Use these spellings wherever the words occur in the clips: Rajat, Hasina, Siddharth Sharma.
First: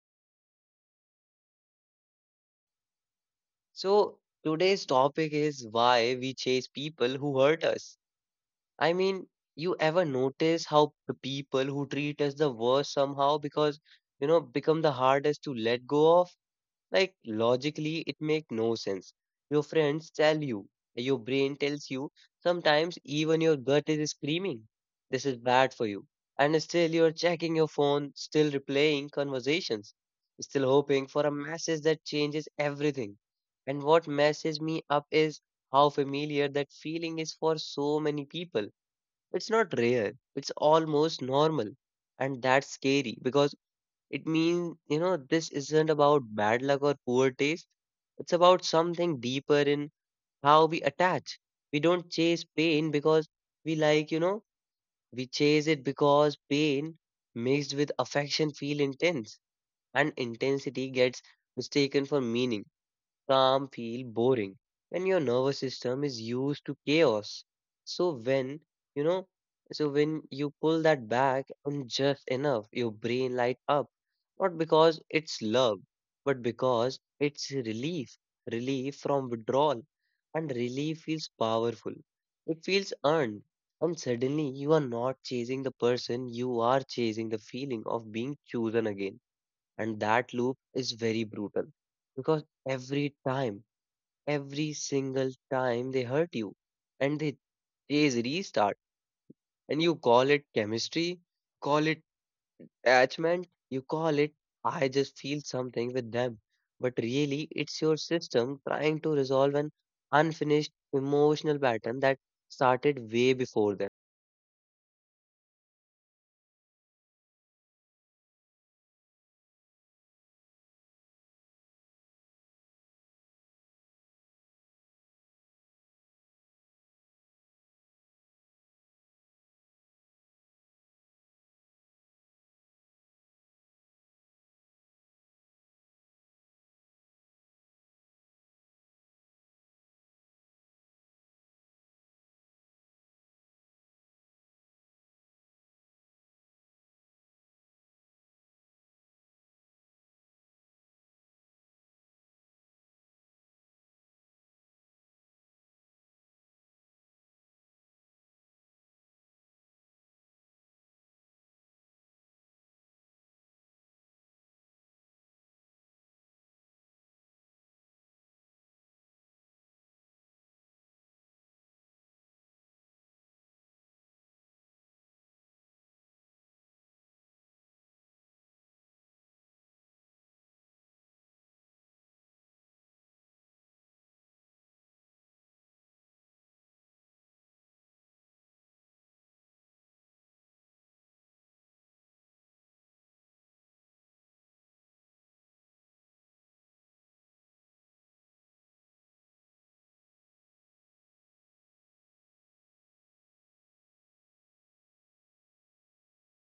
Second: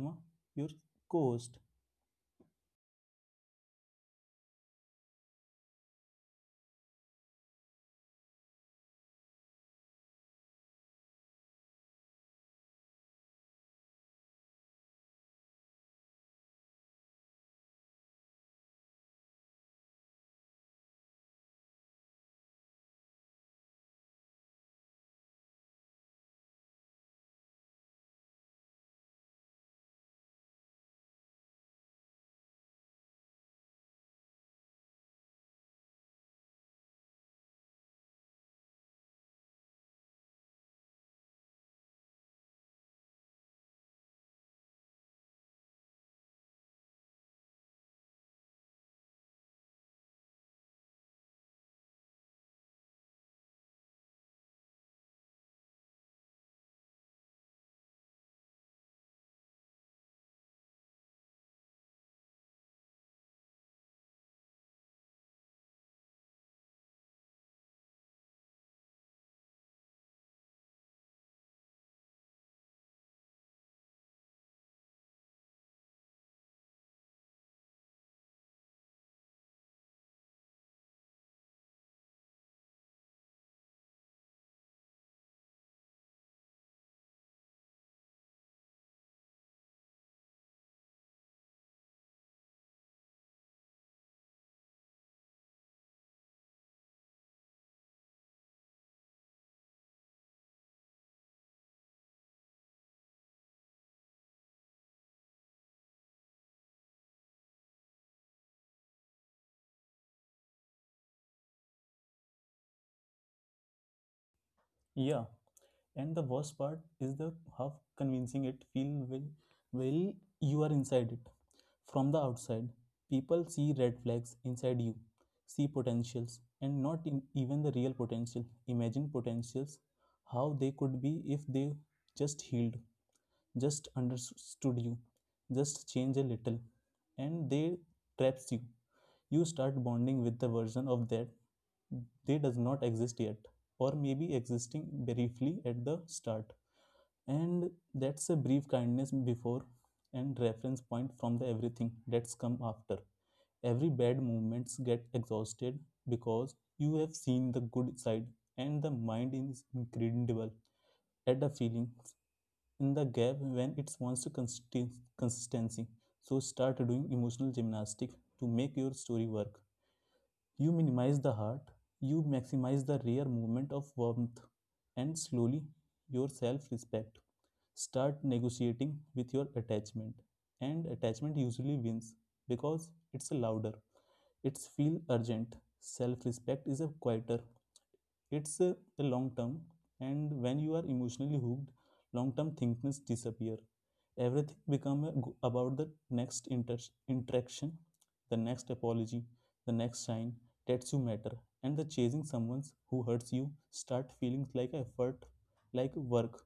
Sharma, your co-host. So today's topic is why we chase people who hurt us. I mean, you ever notice how the people who treat us the worst somehow because you know become the hardest to let go of? Like logically, it makes no sense. Your friends tell you, your brain tells you, sometimes even your gut is screaming, this is bad for you. And still you're checking your phone, still replaying conversations, still hoping for a message that changes everything. And what messes me up is how familiar that feeling is for so many people. It's not rare, it's almost normal. And that's scary because it means, this isn't about bad luck or poor taste. It's about something deeper in how we attach. We don't chase pain because we like, you know, we chase it because pain mixed with affection feel intense and intensity gets mistaken for meaning. Calm feel boring when your nervous system is used to chaos. So when, you know, so when you pull that back and just enough, your brain light up. Not because it's love, but because it's relief, relief from withdrawal. And relief feels powerful. It feels earned. And suddenly you are not chasing the person, you are chasing the feeling of being chosen again. And that loop is very brutal because every time, every single time they hurt you and they is restart and you call it chemistry, call it attachment, you call it I just feel something with them. But really, it's your system trying to resolve an unfinished emotional pattern that started way before them. Yeah, and the worst part is the half convincing it feel well you are inside it. From the outside, people see red flags inside you, see potentials, and not in, even the real potential. Imagine potentials, how they could be if they just healed, just understood you, just change a little, and they traps you. You start bonding with the version of that they does not exist yet, or maybe existing briefly at the start, and that's a brief kindness before and reference point from the everything that's come after. Every bad movements get exhausted because you have seen the good side, and the mind is incredible at the feelings in the gap when it wants to consistency. So start doing emotional gymnastics to make your story work. You minimize the heart, you maximize the rare movement of warmth, and slowly your self respect. Start negotiating with your attachment, and attachment usually wins because it's louder, it's feel urgent. Self respect is a quieter, it's a, long term. And when you are emotionally hooked, long term thinkness disappear, everything become about the next interaction, the next apology, the next sign that you matter. And the chasing someone who hurts you start feeling like effort, like work,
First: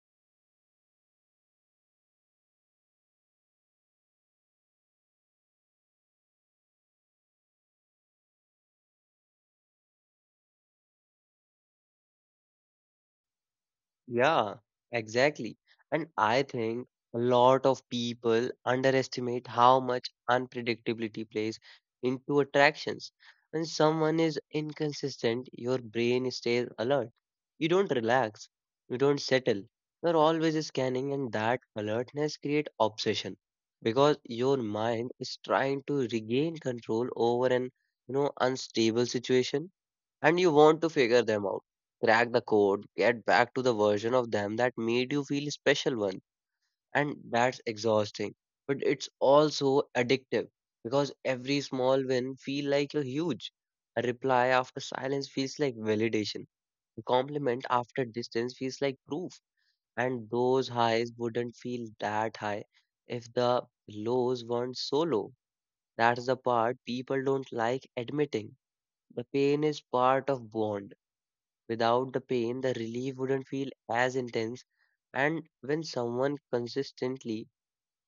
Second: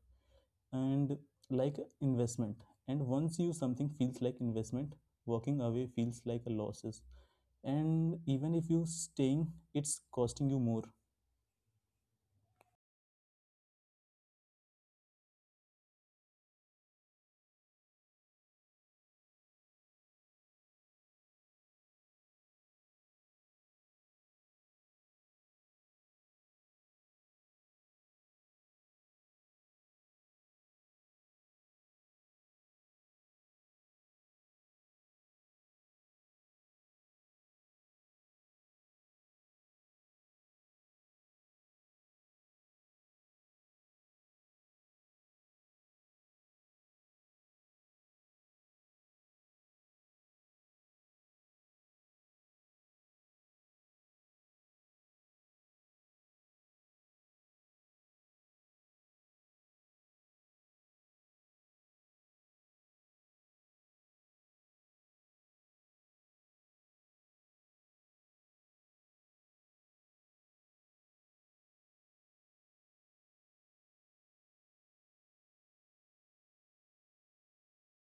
and like investment. And once you something feels like investment, walking away feels like a losses. And even if you staying, it's costing you more. Yeah, exactly. And I think a lot of people underestimate how much unpredictability plays into attractions. When someone is inconsistent, your brain stays alert. You don't relax, you don't settle. You're always scanning, and that alertness creates obsession because your mind is trying to regain control over an, unstable situation and you want to figure them out. Crack the code, get back to the version of them that made you feel special one. And that's exhausting. But it's also addictive because every small win feel like a huge. A reply after silence feels like validation. A compliment after distance feels like proof. And those highs wouldn't feel that high if the lows weren't so low. That's the part people don't like admitting. The pain is part of bond. Without the pain, the relief wouldn't feel as intense. And when someone consistently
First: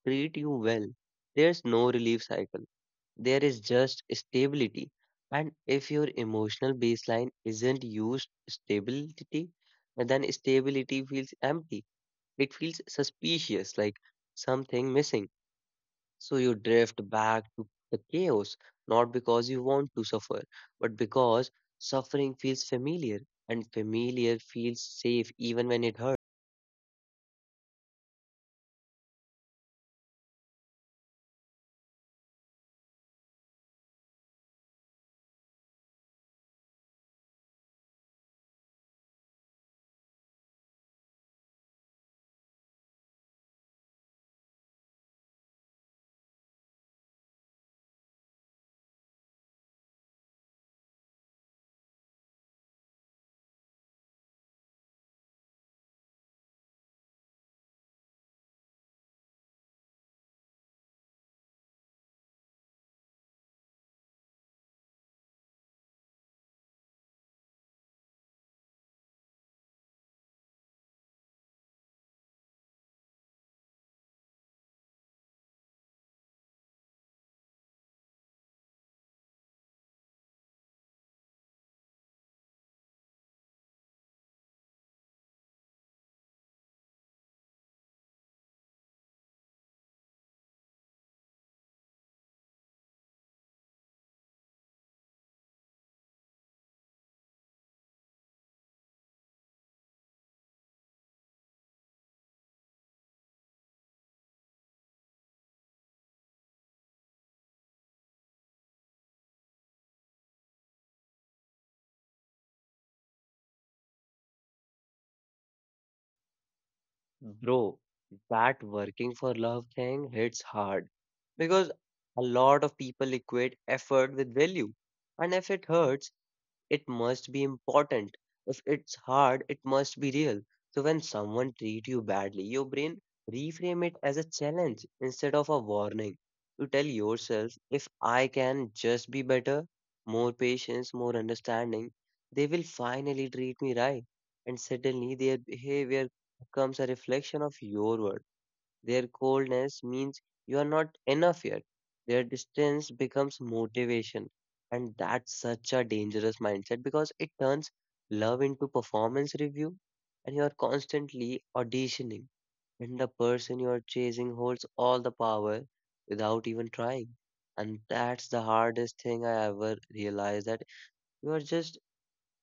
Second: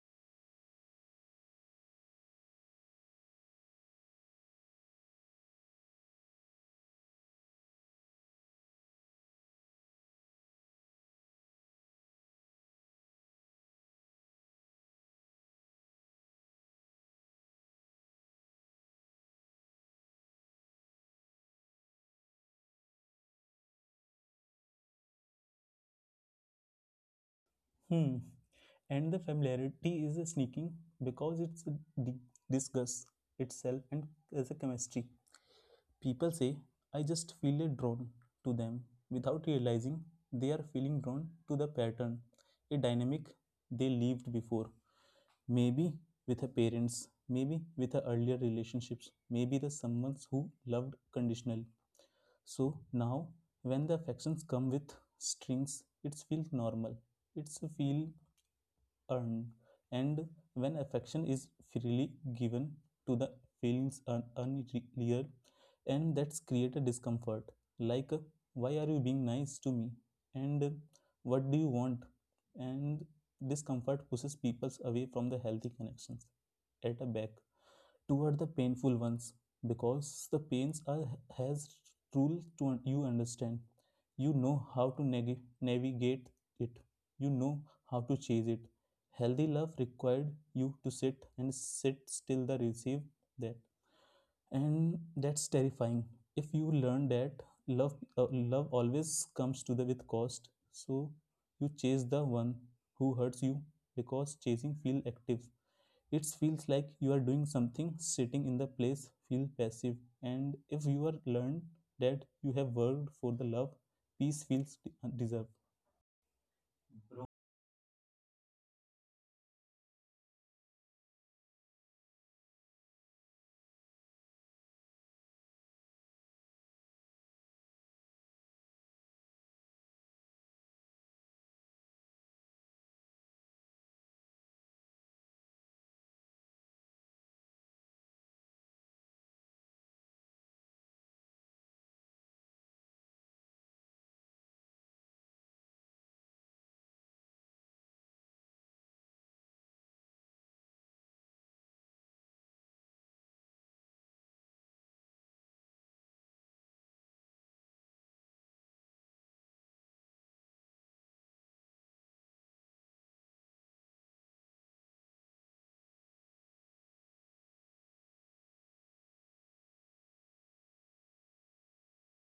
treat you well, there's no relief cycle. There is just stability. And if your emotional baseline isn't used stability, then stability feels empty. It feels suspicious, like something missing. So you drift back to the chaos, not because you want to suffer, but because suffering feels familiar and familiar feels safe even when it hurts. Hmm. And the familiarity is sneaking because it's di- itself and as a chemistry. People say, I just feel a drawn to them without realizing they are feeling drawn to the pattern, a dynamic they lived before. Maybe with her parents, maybe with her earlier relationships, maybe the someone who loved conditionally. So now, when the affections come with strings, it feels normal. It's feel earned. And when affection is freely given to the feelings are unreal, and that's create a discomfort. Like, why are you being nice to me? And what do you want? And discomfort pushes people away from the healthy connections. At a back, toward the painful ones because the pains are has rule to you understand, you know how to navigate it, you know how to chase it. Healthy love required you to sit and sit still the receive that, and that's terrifying. If you learn that love always comes to the with cost, so you chase the one who hurts you because chasing feel active, it feels like you are doing something, sitting in the place feel passive. And if you are learned that you have worked for the love, peace feels deserved. Bro, that working for love thing hits hard because a lot of people equate effort with value. And if it hurts, it must be important. If it's hard, it must be real. So when someone treat you badly, your brain reframe it as a challenge instead of a warning. You tell yourself, if I can just be better, more patience, more understanding, they will finally treat me right. And suddenly their behavior becomes a reflection of your worth, their coldness means you are not enough yet. Their distance becomes motivation. And that's such a dangerous mindset because it turns love into performance review and you are constantly auditioning. And the person you are chasing holds all the power without even trying. And that's the hardest thing I ever realized, that you are just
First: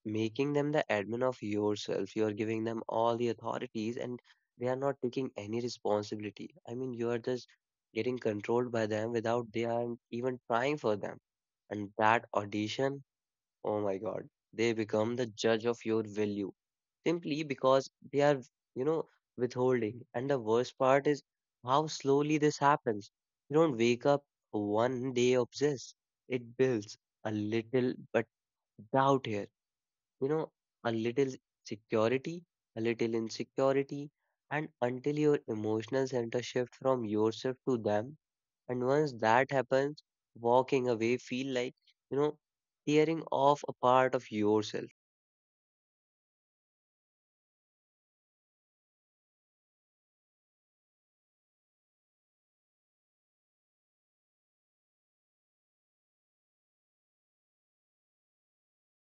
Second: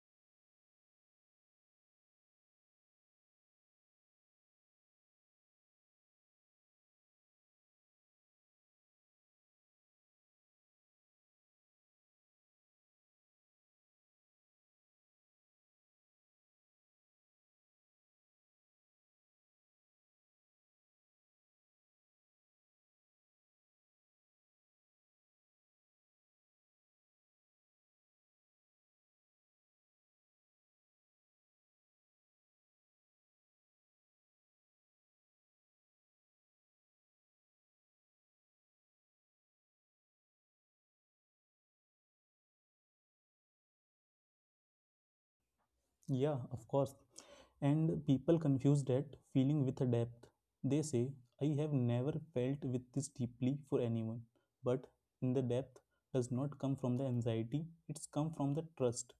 making them the admin of yourself. You're giving them all the authorities and they are not taking any responsibility. I mean, you are just getting controlled by them without they are even trying for them. And that audition, oh my God, they become the judge of your value simply because they are, you know, withholding. And the worst part is how slowly this happens. You don't wake up one day obsessed. It builds a little, but doubt here. You know, a little security, a little insecurity, and until your emotional center shift from yourself to them. And once that happens, walking away feel like, you know, tearing off a part of yourself. Yeah, of course. And people confuse that feeling with a depth. They say, I have never felt with this deeply for anyone. But in the depth does not come from the anxiety, it's come from the trust.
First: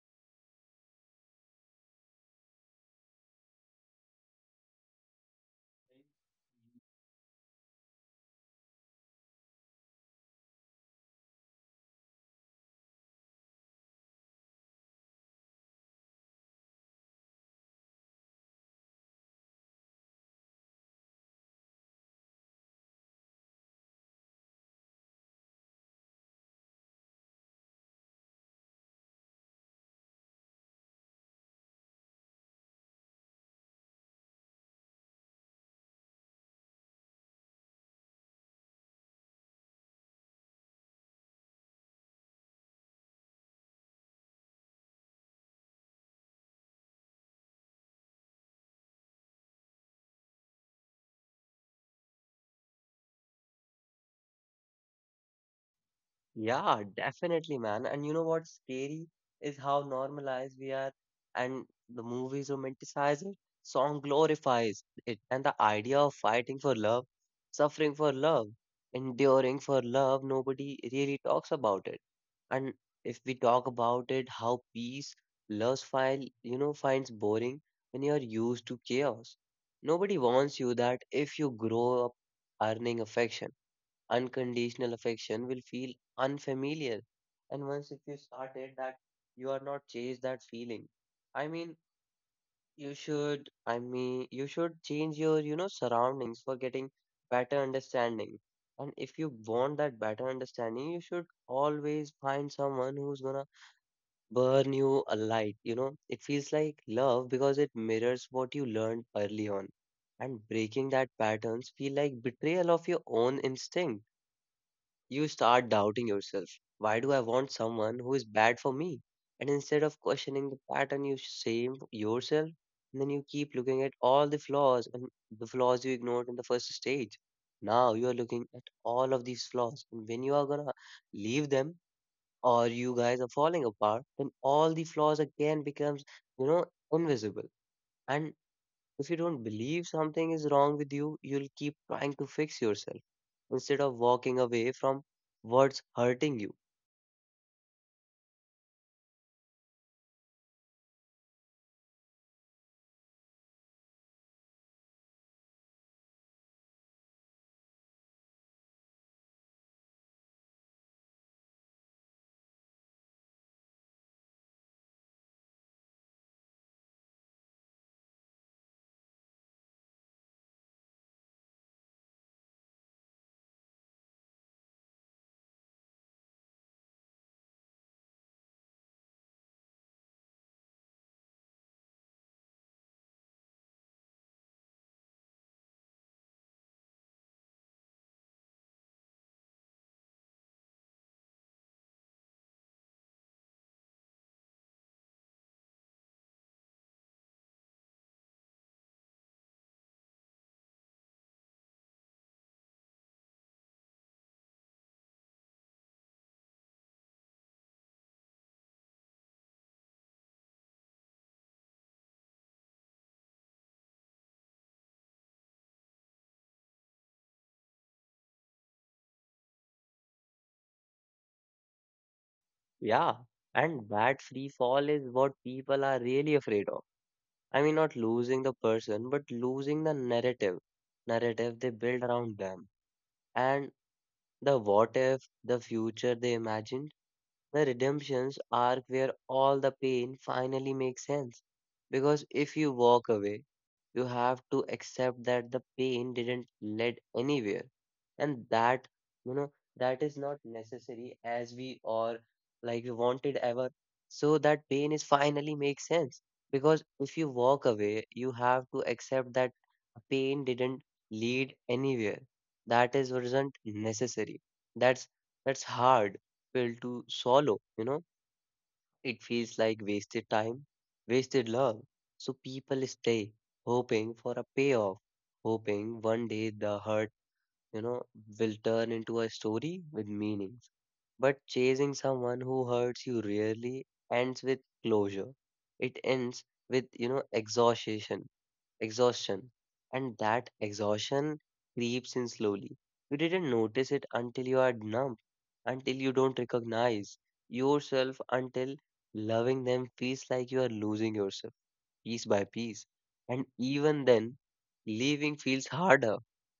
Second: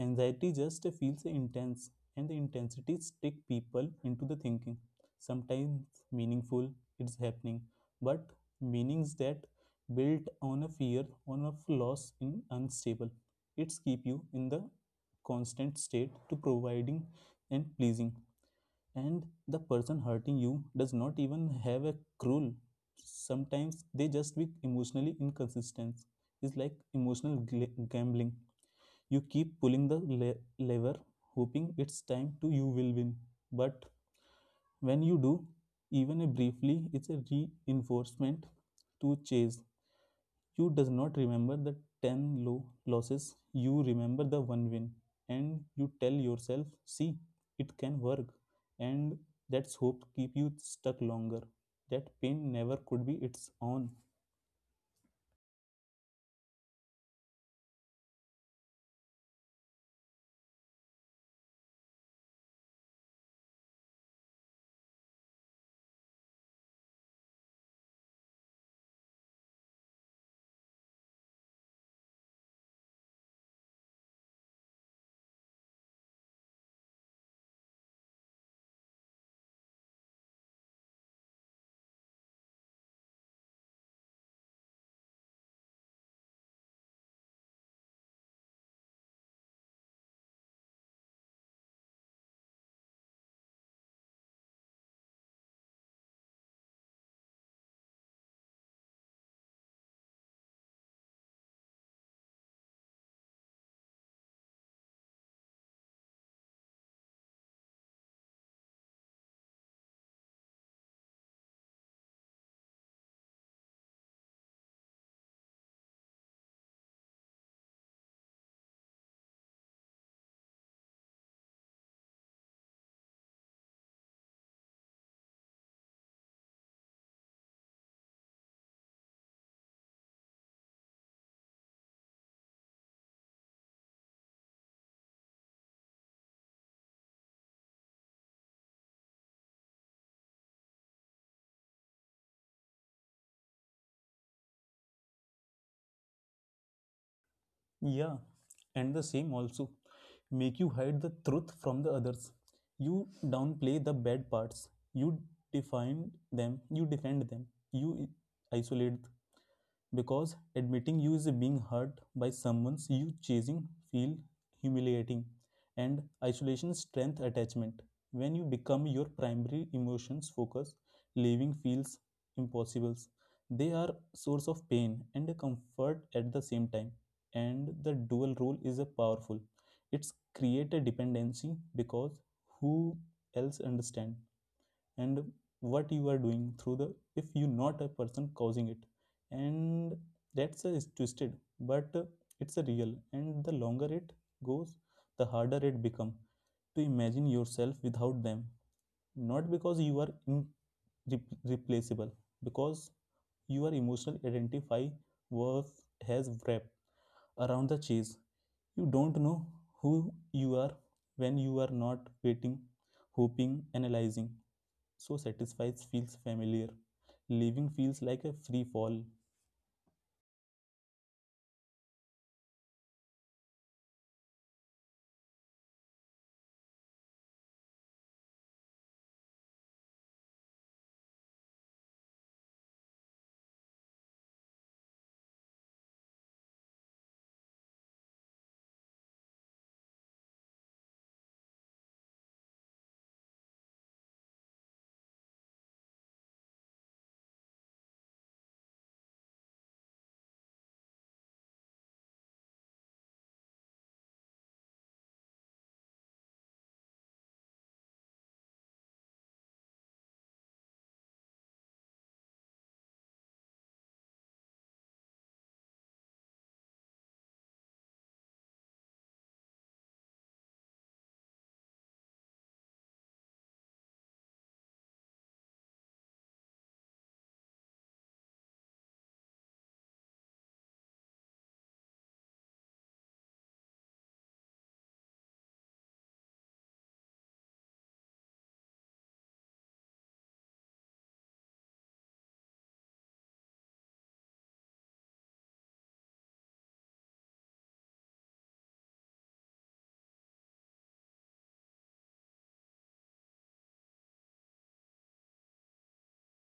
Anxiety just feels intense, and the intensity stick people into the thinking. Sometimes meaningful, it's happening, but meanings that built on a fear, on a loss in unstable. It's keep you in the constant state to providing and pleasing. And the person hurting you does not even have a cruel, sometimes they just be emotionally inconsistent. It's like emotional gambling. You keep pulling the lever, hoping it's time to you will win. But when you do, even a briefly, it's a reinforcement to chase. You does not remember the 10 low losses, you remember the one win. And you tell yourself, see, it can work. And that's hope keep you stuck longer. That pain never could be its own. Yeah, definitely, man. And you know what's scary is how normalized we are, and the movies romanticize it, song glorifies it, and the idea of fighting for love, suffering for love, enduring for love, nobody really talks about it. And if we talk about it, how peace loves file, finds boring when you are used to chaos. Nobody wants you that if you grow up earning affection, unconditional affection will feel unfamiliar. And once if you started that, you are not chase that feeling. I mean, you should, I mean, you should change your, surroundings for getting better understanding. And if you want that better understanding, you should always find someone who's gonna burn you a light. You know, it feels like love because it mirrors what you learned early on. And breaking that patterns feel like betrayal of your own instinct, you start doubting yourself. Why do I want someone who is bad for me? And instead of questioning the pattern, you shame yourself. And then you keep looking at all the flaws and the flaws you ignored in the first stage. Now you are looking at all of these flaws. And when you are gonna leave them or you guys are falling apart, then all the flaws again becomes, you know, invisible. And if you don't believe something is wrong with you, you'll keep trying to fix yourself instead of walking away from what's hurting you. Yeah, and the same also make you hide the truth from the others. You downplay the bad parts. You define them. You defend them. You isolate because admitting you is being hurt by someone you chasing feel humiliating. And isolation strength attachment. When you become your primary emotions focus, leaving feels impossible. They are source of pain and comfort at the same time, and the dual role is a powerful. It's create a dependency because who else understand and what you are doing through the if you not a person causing it. And that's a twisted, but it's a real. And the longer it goes, the harder it become to imagine yourself without them, not because you are in replaceable, because your emotional identify was has wrapped around the cheese. You don't know who you are when you are not waiting, hoping, analyzing. So satisfied feels familiar. Living feels like a free fall. Yeah, and that free fall is what people are really afraid of. I mean, not losing the person, but losing the narrative, narrative they build around them, and the what if, the future they imagine. The redemptions arc where all the pain finally makes sense. Because if you walk away, you have to accept that the pain didn't lead anywhere. And that, you know, that is not necessary as we or like we wanted ever. So that pain is finally makes sense. Because if you walk away, you have to accept that pain didn't lead anywhere. That is wasn't necessary. That's that's hard pill to swallow, you know? It feels like wasted time, wasted love. So people stay, hoping for a payoff, hoping one day the hurt, you know, will turn into a story with meanings. But chasing someone who hurts you rarely ends with closure. It ends with, exhaustion. And that exhaustion creeps in slowly. You didn't notice it until you are numb, until you don't recognize yourself, until loving them feels like you are losing yourself piece by piece. And even then, leaving feels harder,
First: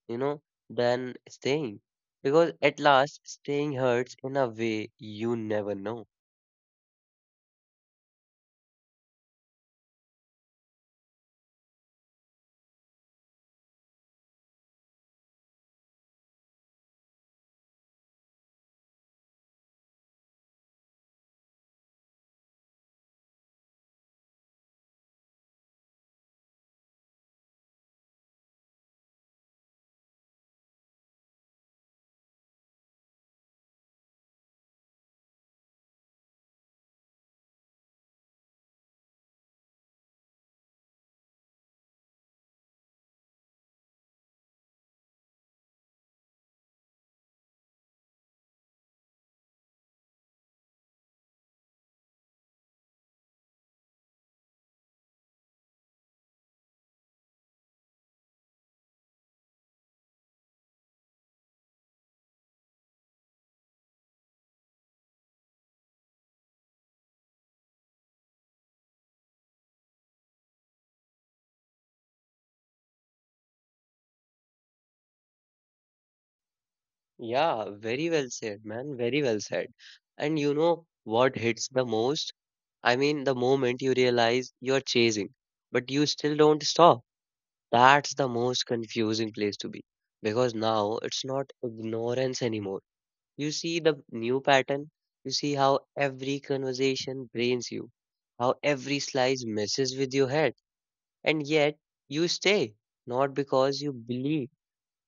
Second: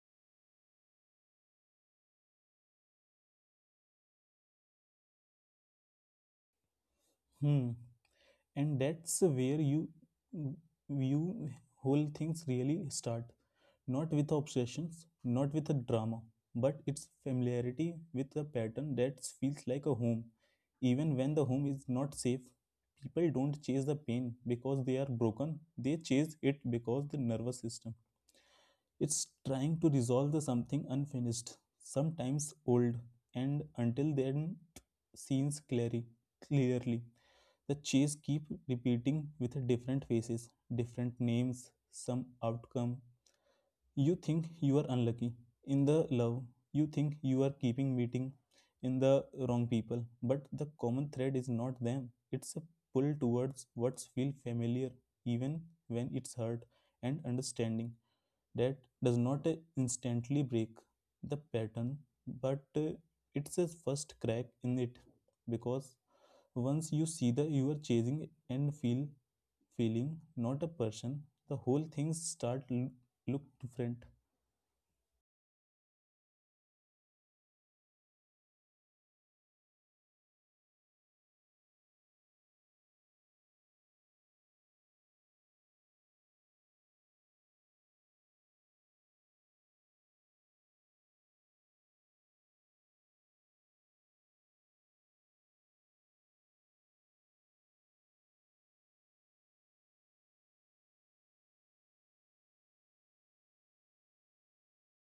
you know, than staying. Because at last, staying hurts in a way you never know. Hmm. And that's where you whole things really start, not with obsessions, not with a drama, but it's familiarity with a pattern that feels like a home even when the home is not safe. People don't chase the pain because they are broken, they chase it because the nervous system it's trying to resolve the something unfinished, sometimes old, and until then seems clearly. The chase keep repeating with different faces, different names, some outcome. You think you are unlucky. In the love, you think you are keeping meeting in the wrong people. But the common thread is not them. It's a pull towards what's feel familiar, even when it's hurt. And understanding that does not instantly break the pattern, but it's a first crack in it. Because once you see that you are chasing and feeling not a person, the whole thing start look different. Yeah, very well said, man. Very well said. And you know what hits the most? I mean, the moment you realize you're chasing, but you still don't stop. That's the most confusing place to be because now it's not ignorance anymore. You see the new pattern, you see how every conversation drains you, how every slice messes with your head, and yet you stay, not because you believe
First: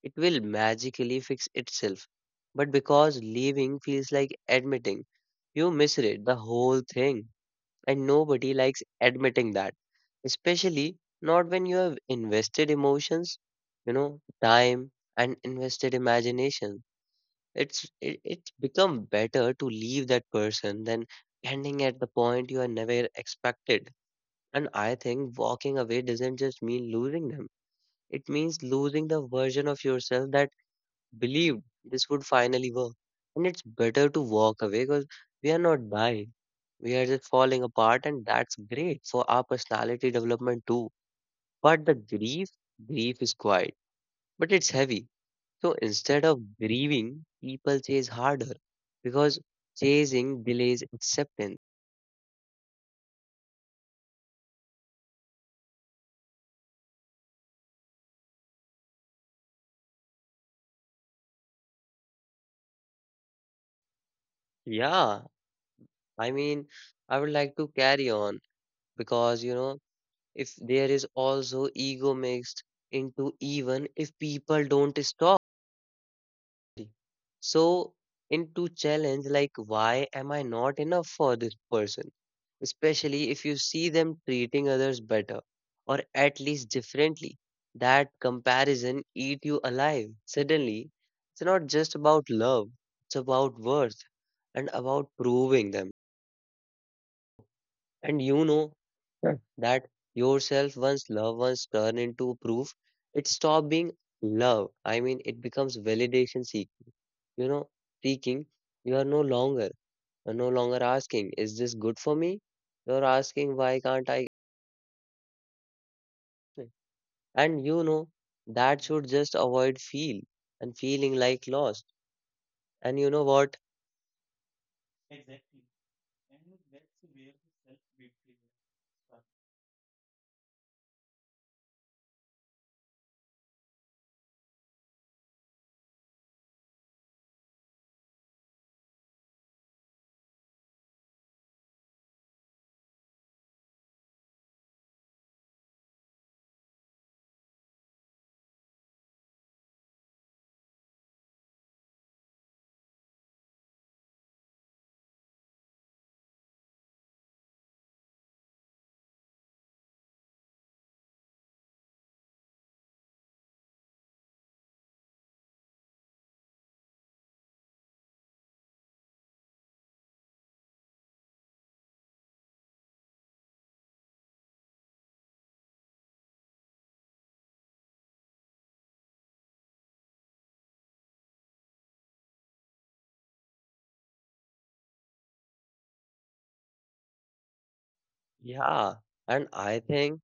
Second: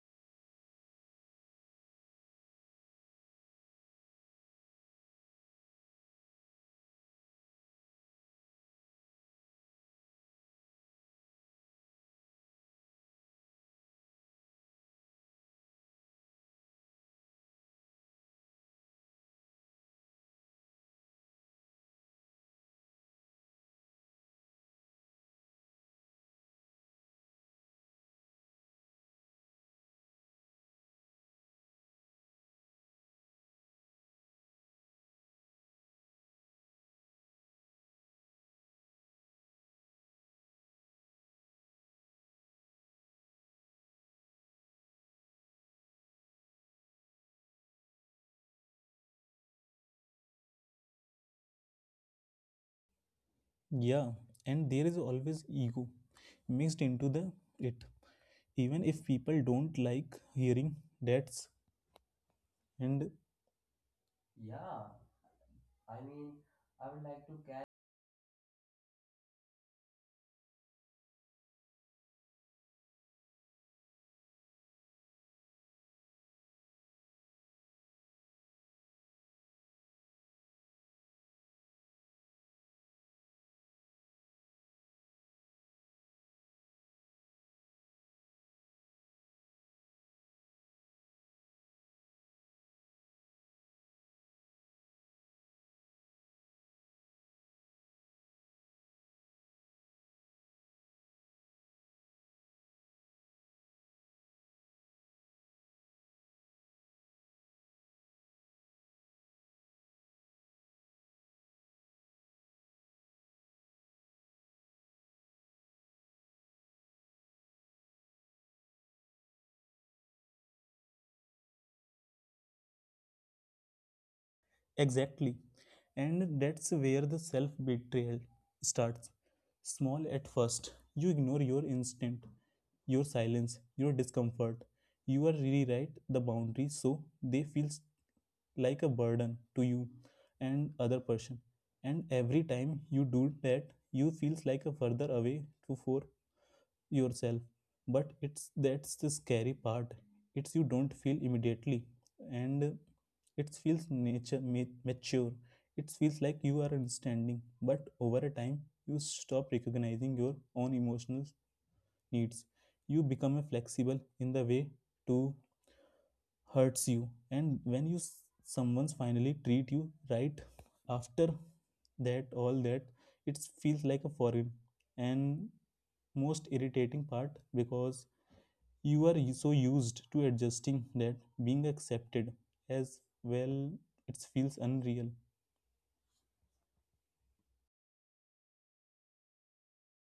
it will magically fix itself. But because leaving feels like admitting, you misread the whole thing, and nobody likes admitting that, especially not when you have invested emotions, time and invested imagination. It's become better to leave that person than ending at the point you are never expected. And I think walking away doesn't just mean losing them. It means losing the version of yourself that believed this would finally work. And it's better to walk away because we are not dying. We are just falling apart, and that's great for our personality development too. But the grief, grief is quiet, but it's heavy. So instead of grieving, people chase harder because chasing delays acceptance. Yeah, and there is always ego mixed into the it. Even if people don't like hearing that's. And yeah, Yeah, I mean I mean, I would I like would to. like to carry on because you know, if there is also ego mixed into even if people don't stop. So into challenge like why am I not enough for this person? Especially if you see them treating others better or at least differently. That comparison eat you alive. Suddenly, it's not just about love, it's about worth and about proving them. And you know. Yeah. That yourself once love once turn into proof, it stop being love. I mean it becomes validation seeking you know seeking you are no longer you no longer asking is this good for me? You're asking why can't I? And that should just avoid feel and feeling like lost and you know what? Exactly. And that's where the self betrayal starts. Small at first, you ignore your instinct, your silence, your discomfort. You are rewrite the boundaries so they feel like a burden to you and other person. And every time you do that, you feels like a further away to for yourself. But it's that's the scary part, it's you don't feel immediately. And it feels nature mature, it feels like you are understanding. But over a time, you stop recognizing your own emotional needs. You become a flexible in the way to hurts you. And when you someone's finally treat you right after that all that, it feels like a foreign and most irritating part because you are so used to adjusting that being accepted as well, it feels unreal. Yeah, and I think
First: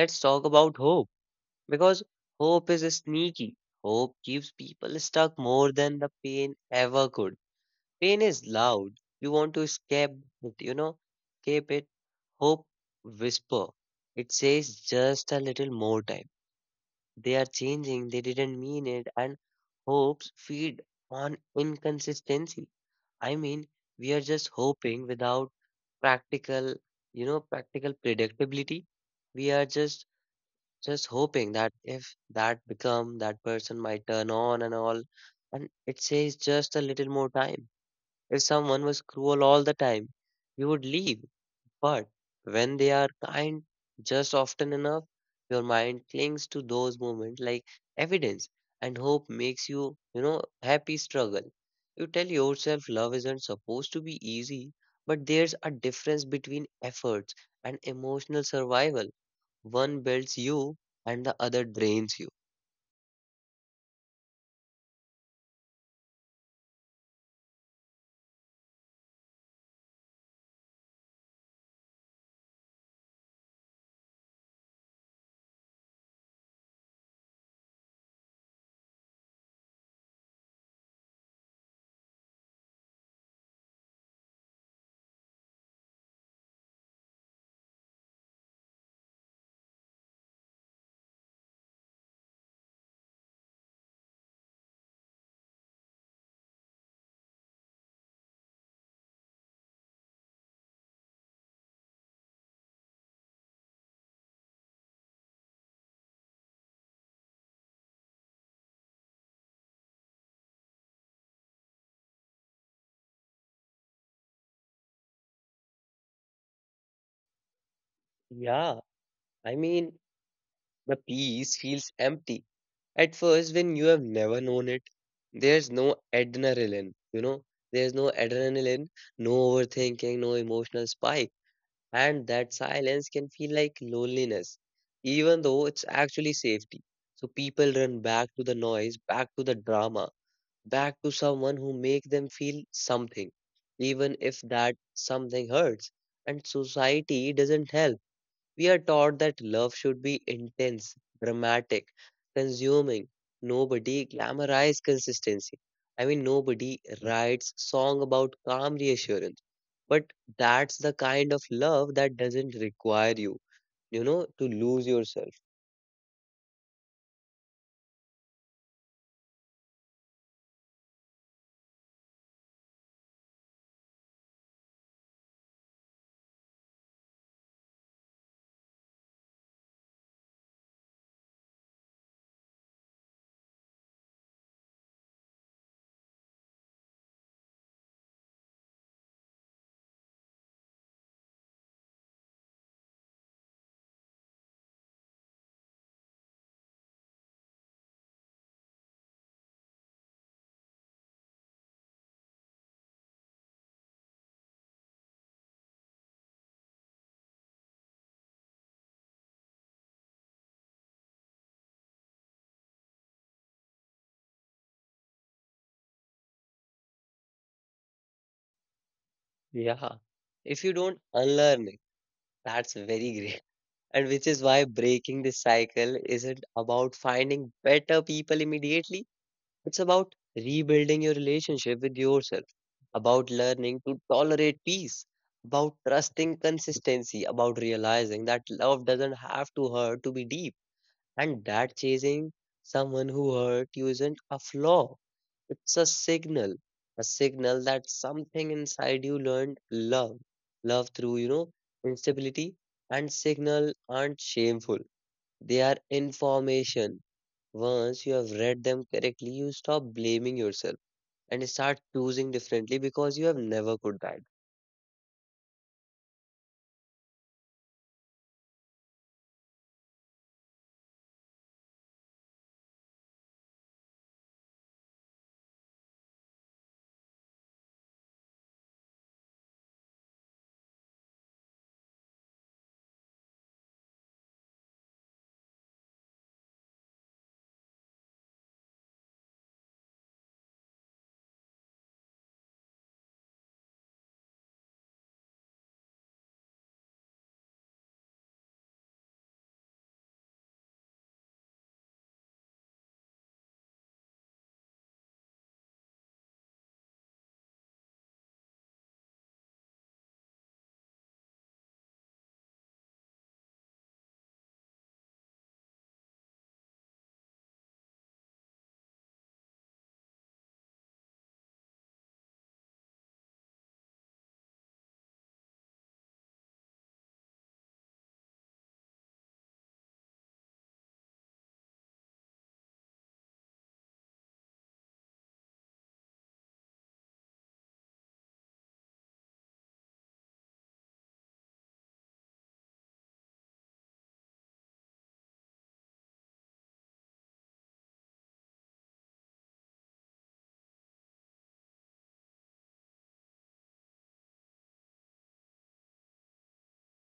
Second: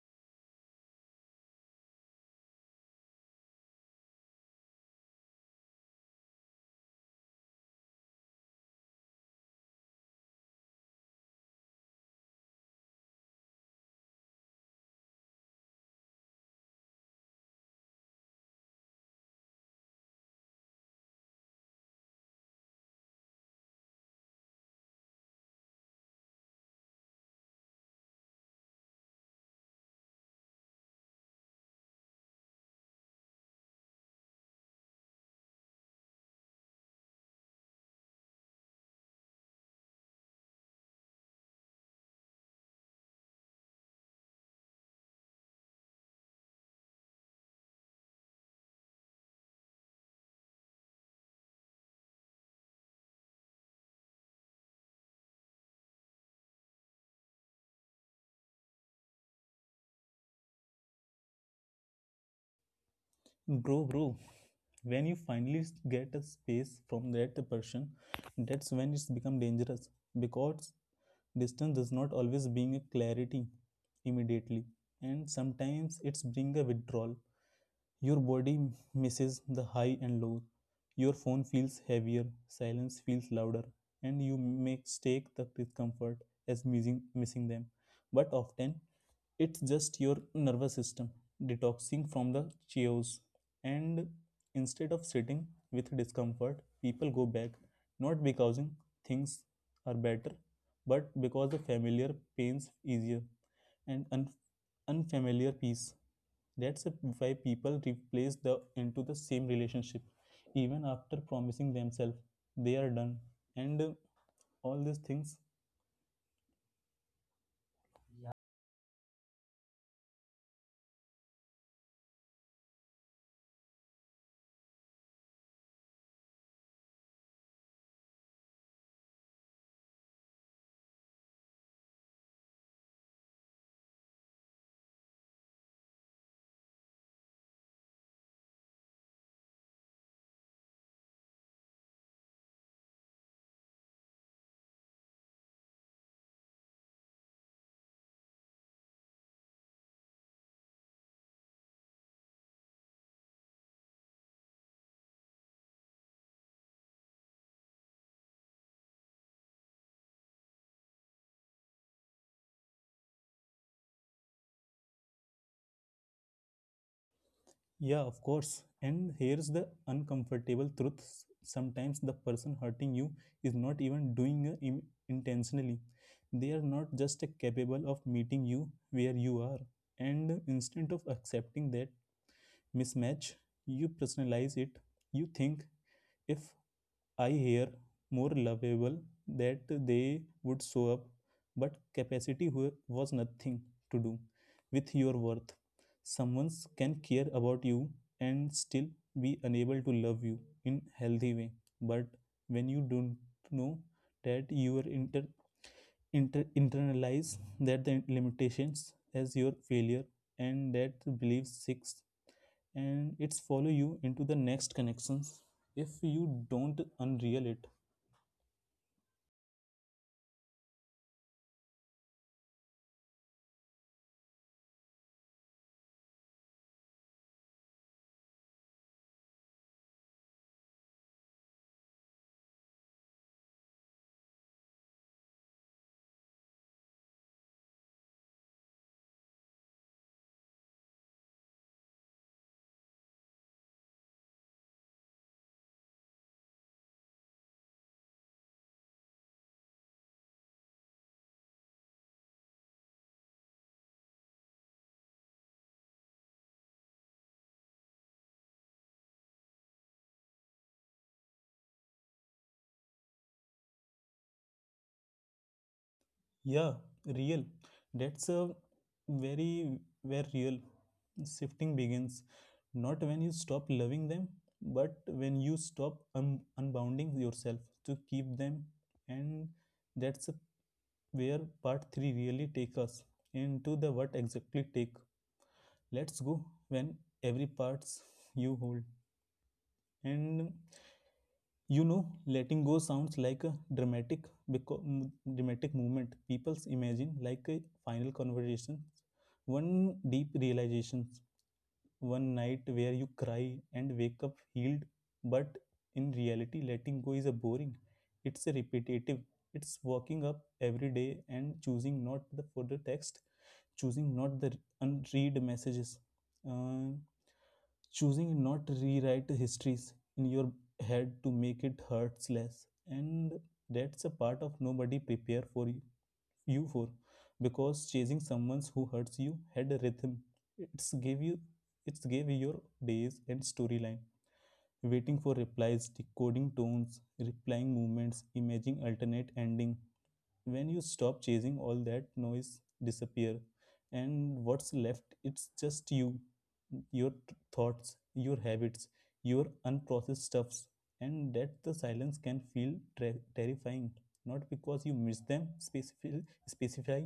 let's talk about hope, because hope is sneaky. Hope keeps people stuck more than the pain ever could. Pain is loud. You want to escape it, you know, escape it. Hope whisper. It says just a little more time. They are changing. They didn't mean it. And hopes feed on inconsistency. I mean, we are just hoping without practical, practical predictability. We are just hoping that if that become that person might turn on and all, and it says just a little more time. If someone was cruel all the time, you would leave. But when they are kind just often enough, your mind clings to those moments like evidence, and hope makes you, happy struggle. You tell yourself love isn't supposed to be easy, but there's a difference between efforts and emotional survival. One builds you and the other drains you. Bro, when you finally get a space from that person, that's when it's become dangerous because distance does not always bring a clarity immediately, and sometimes it's bring a withdrawal. Your body misses the high and low. Your phone feels heavier, silence feels louder, and you mistake the discomfort as missing them. But often, it's just your nervous system detoxing from the chaos. And instead of sitting with discomfort, people go back, not because things are better, but because the familiar pains easier and unfamiliar peace. That's why people replace the into the same relationship, even after promising themselves they are done, and all these things. Yeah, I mean, the peace feels empty at first when you have never known it. There's no adrenaline, you know, there's no adrenaline, no overthinking, no emotional spike. And that silence can feel like loneliness, even though it's actually safety. So people run back to the noise, back to the drama, back to someone who make them feel something, even if that something hurts. And society doesn't help. We are taught that love should be intense, dramatic, consuming. Nobody glamorizes consistency. I mean, nobody writes song about calm reassurance. But that's the kind of love that doesn't require you to lose yourself. Yeah, of course. And here's the uncomfortable truth. Sometimes the person hurting you is not even doing it intentionally. They are not just capable of meeting you where you are. And instead of accepting that mismatch, you personalize it. You think, if I hear more lovable that they would show up, but capacity was nothing to do with your worth. Someone can care about you and still be unable to love you in healthy way. But when you don't know that you are internalize that the limitations as your failure. And that belief six, and it's follow you into the next connections if you don't unreal it. Yeah. If you don't unlearn it, that's very great. And which is why breaking this cycle isn't about finding better people immediately. It's about rebuilding your relationship with yourself, about learning to tolerate peace, about trusting consistency, about realizing that love doesn't have to hurt to be deep, and that chasing someone who hurt you isn't a flaw. It's a signal that something inside you learned love, love through instability, and signal aren't shameful. They are information. Once you have read them correctly, you stop blaming yourself and start choosing differently because you have never could that. Yeah, real. That's a very where real shifting begins. Not when you stop loving them, but when you stop unbounding yourself to keep them. And that's a where part 3 really take us into the what exactly take let's go when every parts you hold. And you know, letting go sounds like a dramatic, beco- dramatic movement. People's imagine like a final conversation, one deep realization, one night where you cry and wake up healed. But in reality, letting go is a boring. It's a repetitive. It's waking up every day and choosing not for the text, choosing not the unread messages, uh, choosing not rewrite histories in your head to make it hurts less, and that's a part of nobody prepare for you for, because chasing someone who hurts you had a rhythm. It's gave you it's gave you your days and storyline, waiting for replies, decoding tones, replying movements, imagining alternate ending. When you stop chasing, all that noise disappear, and what's left, it's just you, your thoughts, your habits, your unprocessed stuffs. And that the silence can feel terrifying, not because you miss them specifically specify,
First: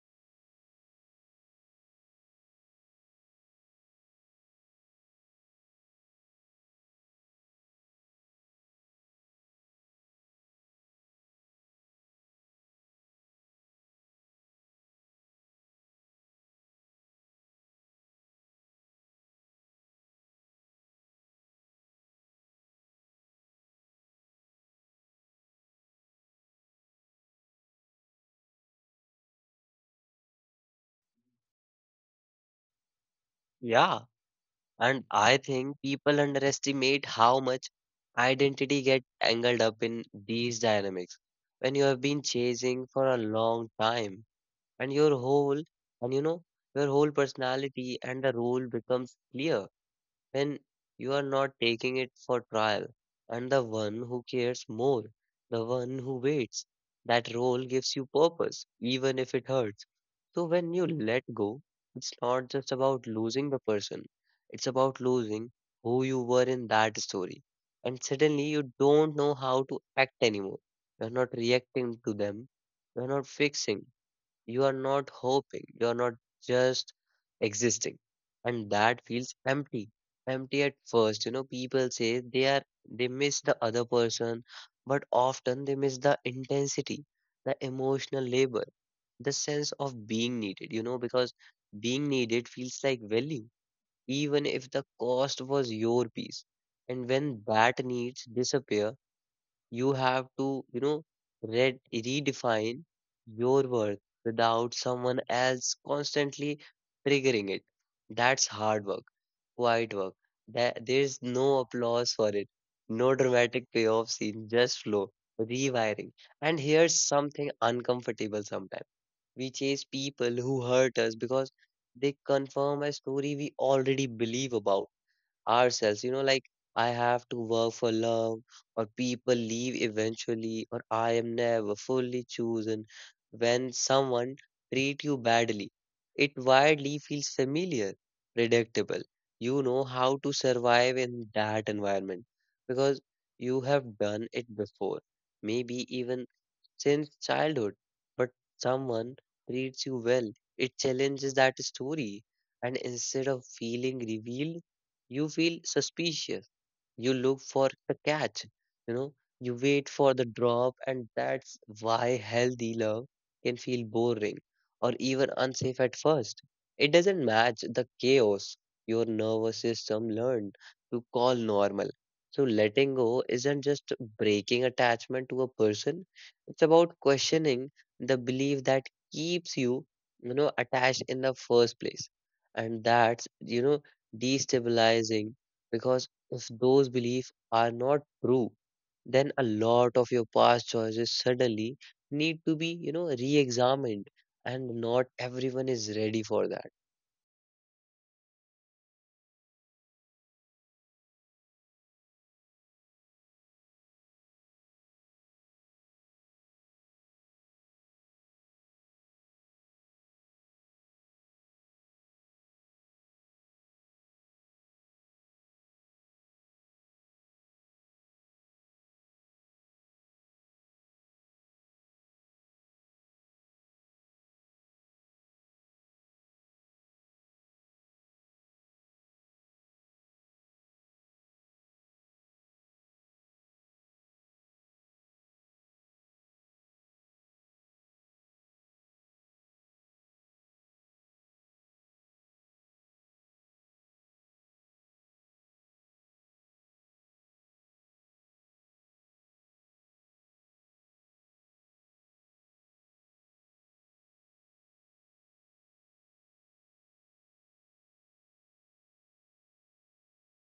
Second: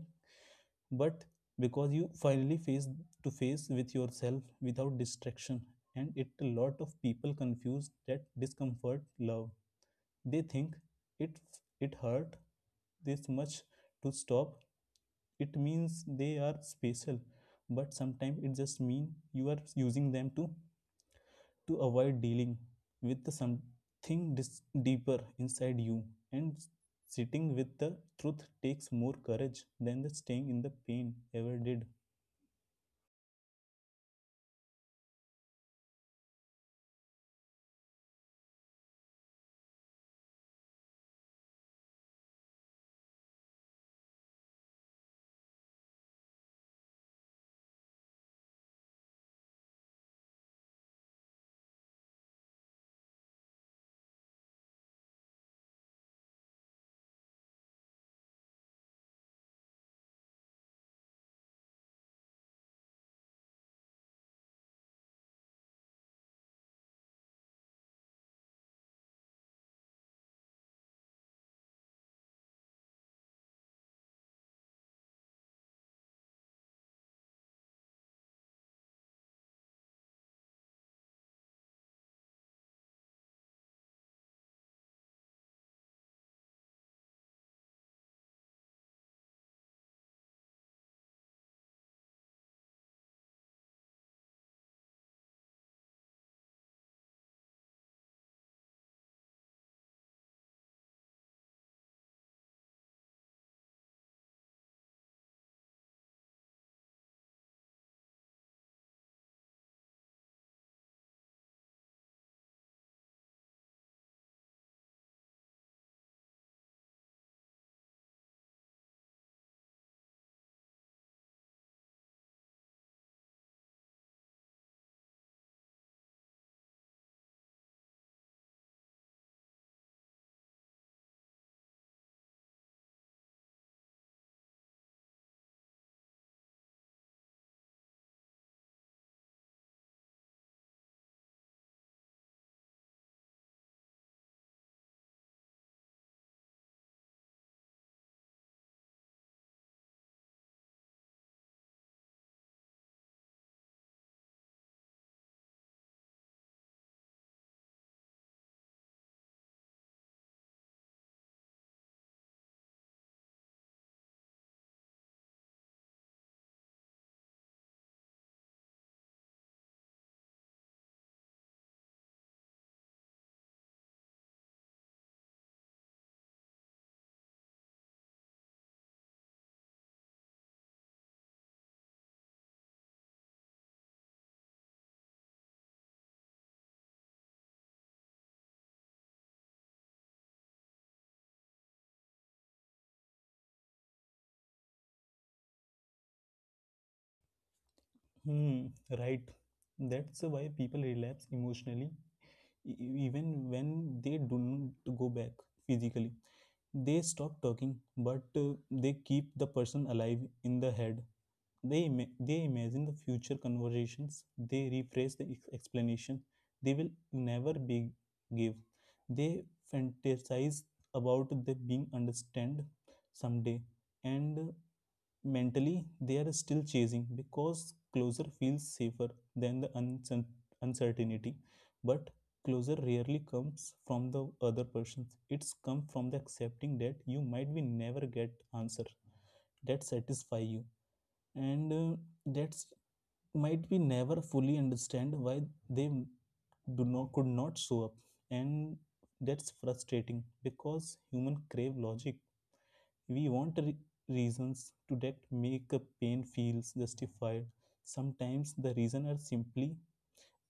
but because you finally face to face with yourself without distraction. And it, a lot of people confuse that discomfort love. They think it it hurt this much to stop, it means they are special. But sometimes it just mean you are using them to avoid dealing with something deeper inside you. And sitting with the truth takes more courage than the staying in the pain ever did. Yeah. And I think people underestimate how much identity get tangled up in these dynamics. When you have been chasing for a long time and and you know your whole personality and the role becomes clear when you are not taking it for trial. And the one who cares more, the one who waits, that role gives you purpose, even if it hurts. So when you let go, it's not just about losing the person, it's about losing who you were in that story. And suddenly you don't know how to act anymore. You're not reacting to them, you're not fixing. You are not hoping, you are not just existing. And that feels empty. Empty at first. You know, people say they miss the other person, but often they miss the intensity, the emotional labor, the sense of being needed, you know, because being needed feels like value, even if the cost was your peace. And when that needs disappear, you have to, redefine your worth without someone else constantly triggering it. That's hard work, quiet work. There's no applause for it, no dramatic payoff scene, just flow, rewiring. And here's something uncomfortable sometimes. We chase people who hurt us because they confirm a story we already believe about ourselves. You know, like I have to work for love, or people leave eventually, or I am never fully chosen. When someone treat you badly, it widely feels familiar, predictable. You know how to survive in that environment because you have done it before. Maybe even since childhood, but someone treats you well. It challenges that story, and instead of feeling revealed, you feel suspicious. You look for the catch, you know, you wait for the drop. And that's why healthy love can feel boring or even unsafe at first. It doesn't match the chaos your nervous system learned to call normal. So letting go isn't just breaking attachment to a person, it's about questioning the belief that keeps you you know attached in the first place. And that's, you know, destabilizing, because if those beliefs are not true, then a lot of your past choices suddenly need to be, you know, re-examined, and not everyone is ready for that. Hmm. Right. That's why people relapse emotionally. Even when they do not go back physically, they stop talking. But they keep the person alive in the head. They imagine the future conversations, they rephrase the explanation they will never be give. They fantasize about the being understand someday. And mentally they are still chasing because closer feels safer than the uncertainty. But closure rarely comes from the other person, it's come from the accepting that you might be never get answer that satisfy you. And that's might be never fully understand why they do not could not show up. And that's frustrating because human crave logic. We want reasons to that make a pain feels justified. Sometimes the reason are simply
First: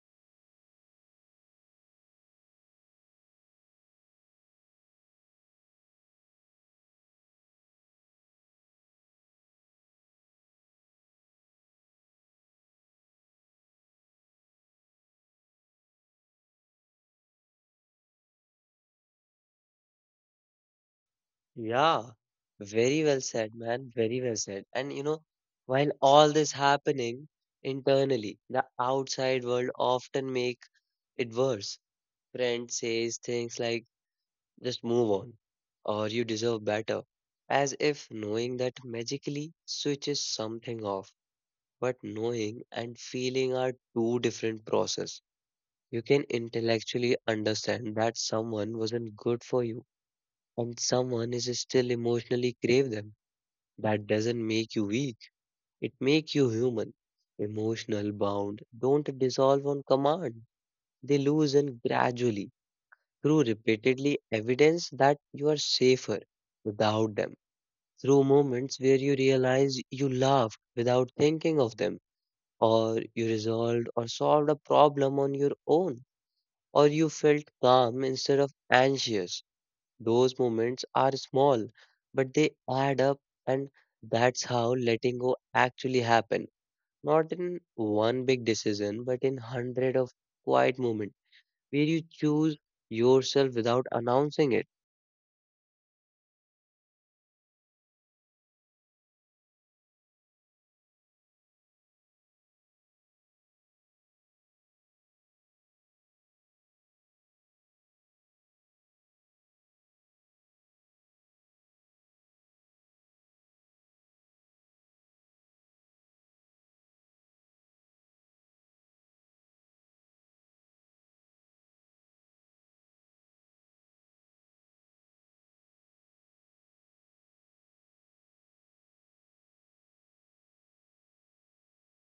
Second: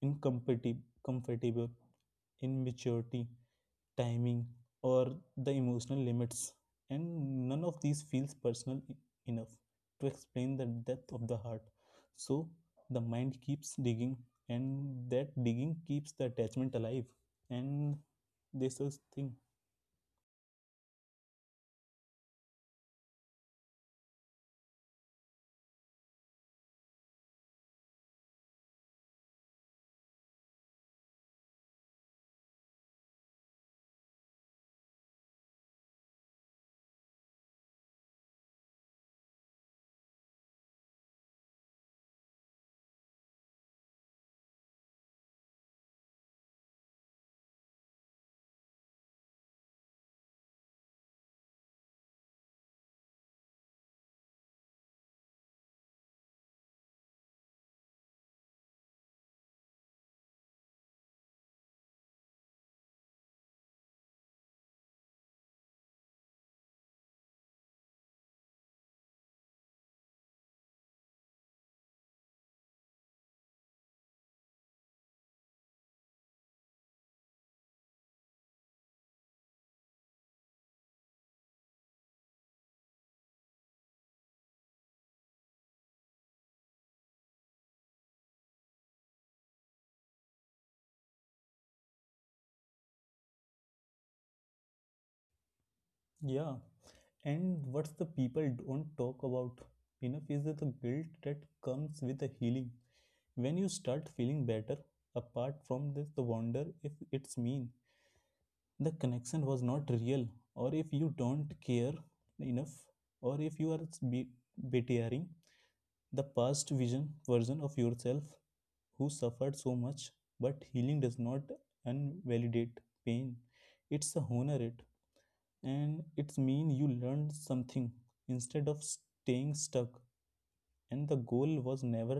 incompatible, comfortable, immaturity, timing, or the emotional limits, and none of these feels personal enough to explain the depth of the heart. So the mind keeps digging, and that digging keeps the attachment alive. And this is thing, Yeah, very well said, man. Very well said. And you know, while all this happening internally, the outside world often make it worse. Friend says things like, "Just move on," or "You deserve better," as if knowing that magically switches something off. But knowing and feeling are two different process. You can intellectually understand that someone wasn't good for you and someone is still emotionally crave them. That doesn't make you weak. It makes you human. Emotional bound don't dissolve on command. They loosen gradually through repeatedly evidence that you are safer without them. Through moments where you realize you laugh without thinking of them, or you resolved or solved a problem on your own, or you felt calm instead of anxious. Those moments are small, but they add up, and that's how letting go actually happen. Not in one big decision, but in hundred of quiet moments where you choose yourself without announcing it. yeah. And what's the people don't talk about enough is that the guilt that comes with the healing. When you start feeling better apart from this, the wonder if it's mean the connection was not real, or if you don't care enough, or if you are be- betraying the past vision version of yourself who suffered so much. But healing does not invalidate pain, it's a honor it, and it's mean you learned something instead of staying stuck. And the goal was never,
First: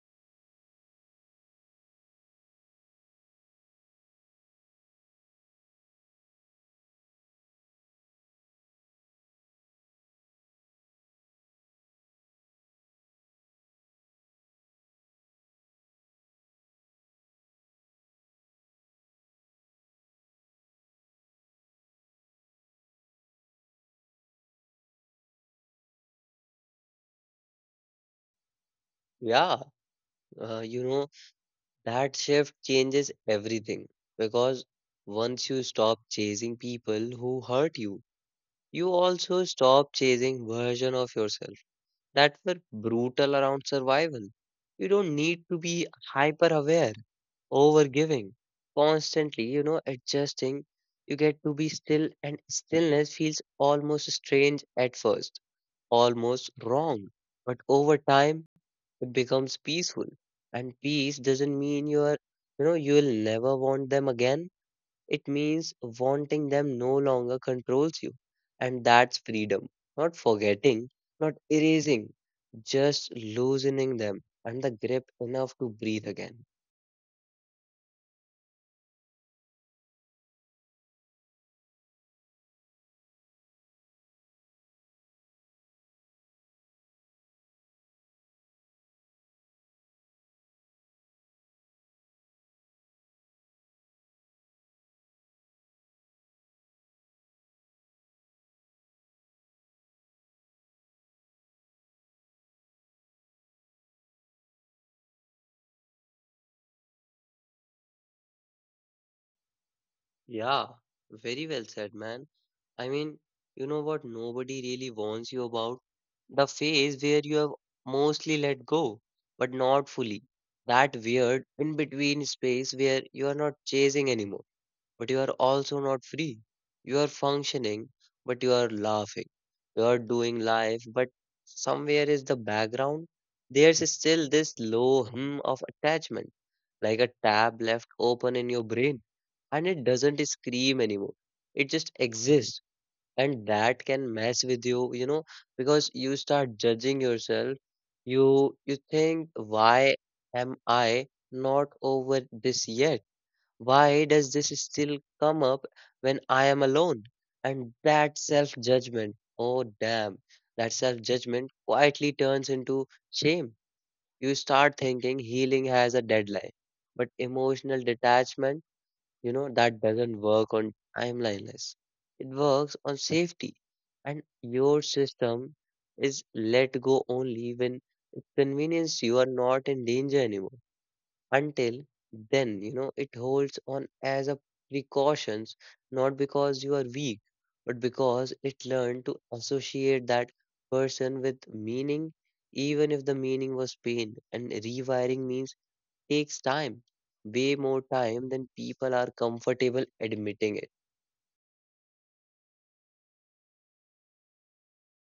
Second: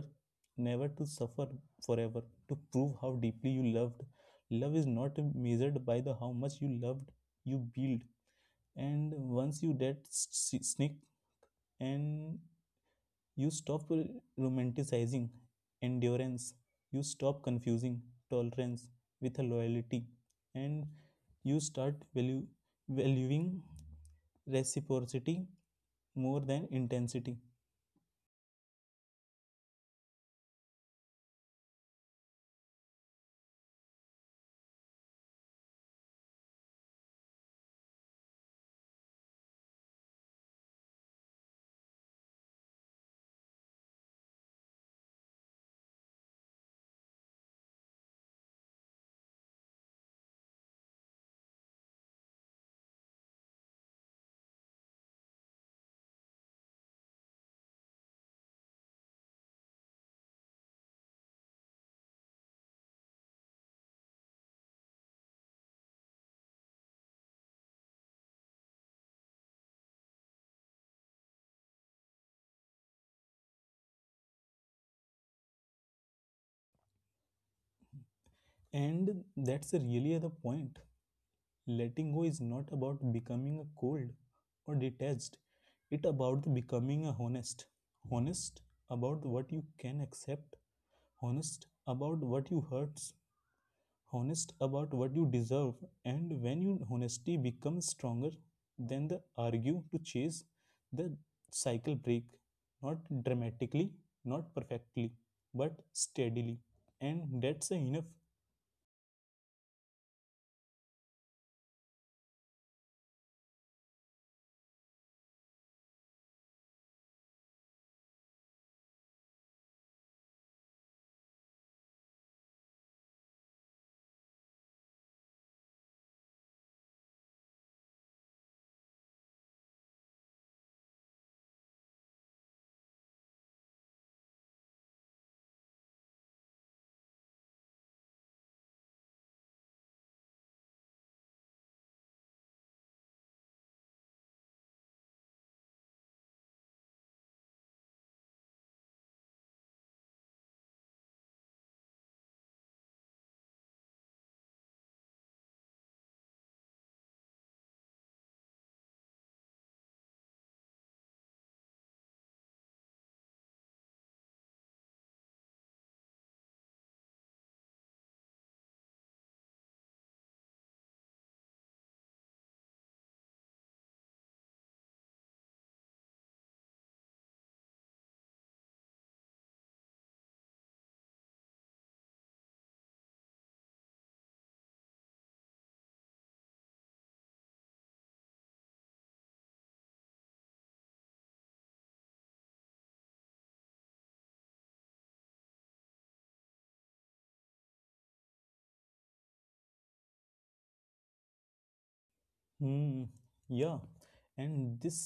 never to suffer forever, to prove how deeply you loved. Love is not measured by the how much you loved, you build. And once you get and you stop romanticizing endurance, you stop confusing tolerance with a loyalty. And you start valuing reciprocity more than intensity. Yeah, you know, that shift changes everything because once you stop chasing people who hurt you, you also stop chasing version of yourself that were brutal around survival. You don't need to be hyper aware, over giving, constantly, you know, adjusting. You get to be still, and stillness feels almost strange at first, almost wrong. But over time it becomes peaceful. And peace doesn't mean you are you know you will never want them again. It means wanting them no longer controls you. And that's freedom. Not forgetting, not erasing, just loosening them and the grip enough to breathe again. And that's really the point. Letting go is not about becoming a cold or detached, it about becoming a honest, honest about what you can accept, honest about what you hurts, honest about what you deserve. And when your honesty becomes stronger than the argue to chase, the cycle break, not dramatically, not perfectly, but steadily, and that's enough. Yeah, very well said, man. I mean, you know what nobody really warns you about? The phase where you have mostly let go, but not fully. That weird in between space where you are not chasing anymore but you are also not free. You are functioning, but you are laughing. You are doing life, but somewhere is the background. There's still this low hum of attachment, like a tab left open in your brain, and it doesn't scream anymore. It just exists, and that can mess with you, you know, because you start judging yourself. You think, why am I not over this yet? Why does this still come up when I am alone? And that self judgment, oh damn, that self judgment quietly turns into shame. You start thinking healing has a deadline, but emotional detachment, you know, that doesn't work on timeliness. It works on safety, and your system is let go only when it convenience you are not in danger anymore. Until then, you know, it holds on as a precautions, not because you are weak, but because it learned to associate that person with meaning, even if the meaning was pain. And rewiring means takes time, way more time than people are comfortable admitting it. Hmm. Yeah. And this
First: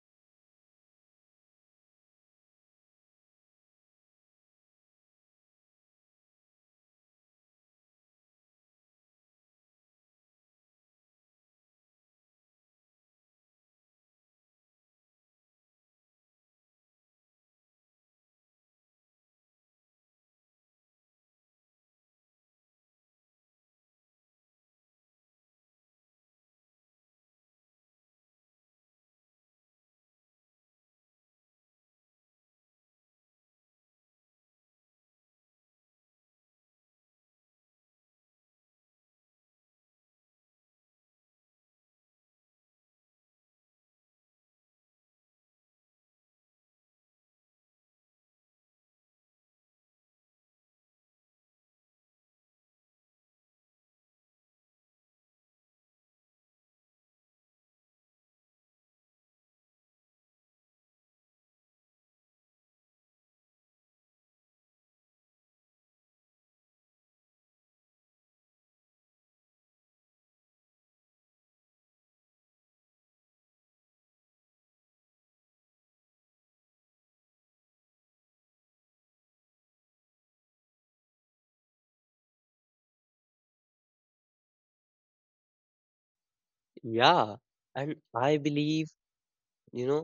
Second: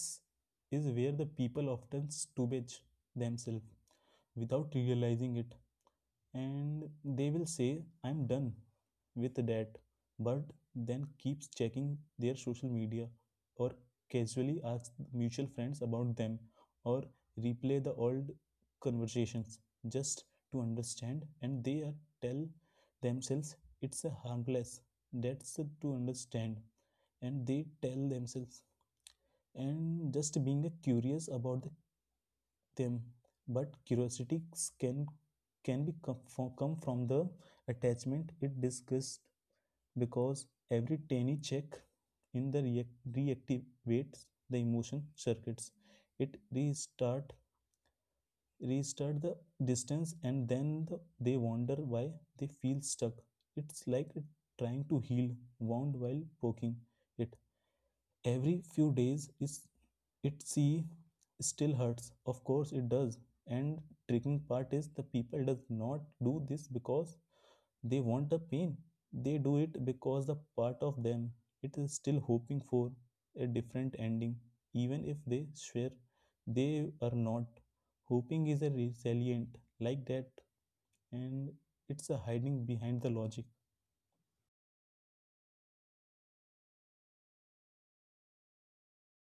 is where the people often stupid themselves without realizing it. And they will say, "I'm done with that," but then keeps checking their social media, or casually ask mutual friends about them, or replay the old conversations just to understand. And they are tell themselves it's a harmless, that's to understand. And they tell themselves and just being curious about them. But curiosity can, come from the attachment it discussed, because every tiny check in the reactivates the emotion circuits. It restart the distance, and then they wonder why they feel stuck. It's like trying to heal wound while poking it every few days is it see still hurts. Of course it does. And tricking part is the people does not do this because they want the pain. They do it because the part of them it is still hoping for a different ending, even if they swear they are not. Hoping is a resilient like that, and it's a hiding behind the logic. Yeah, and I believe, you know,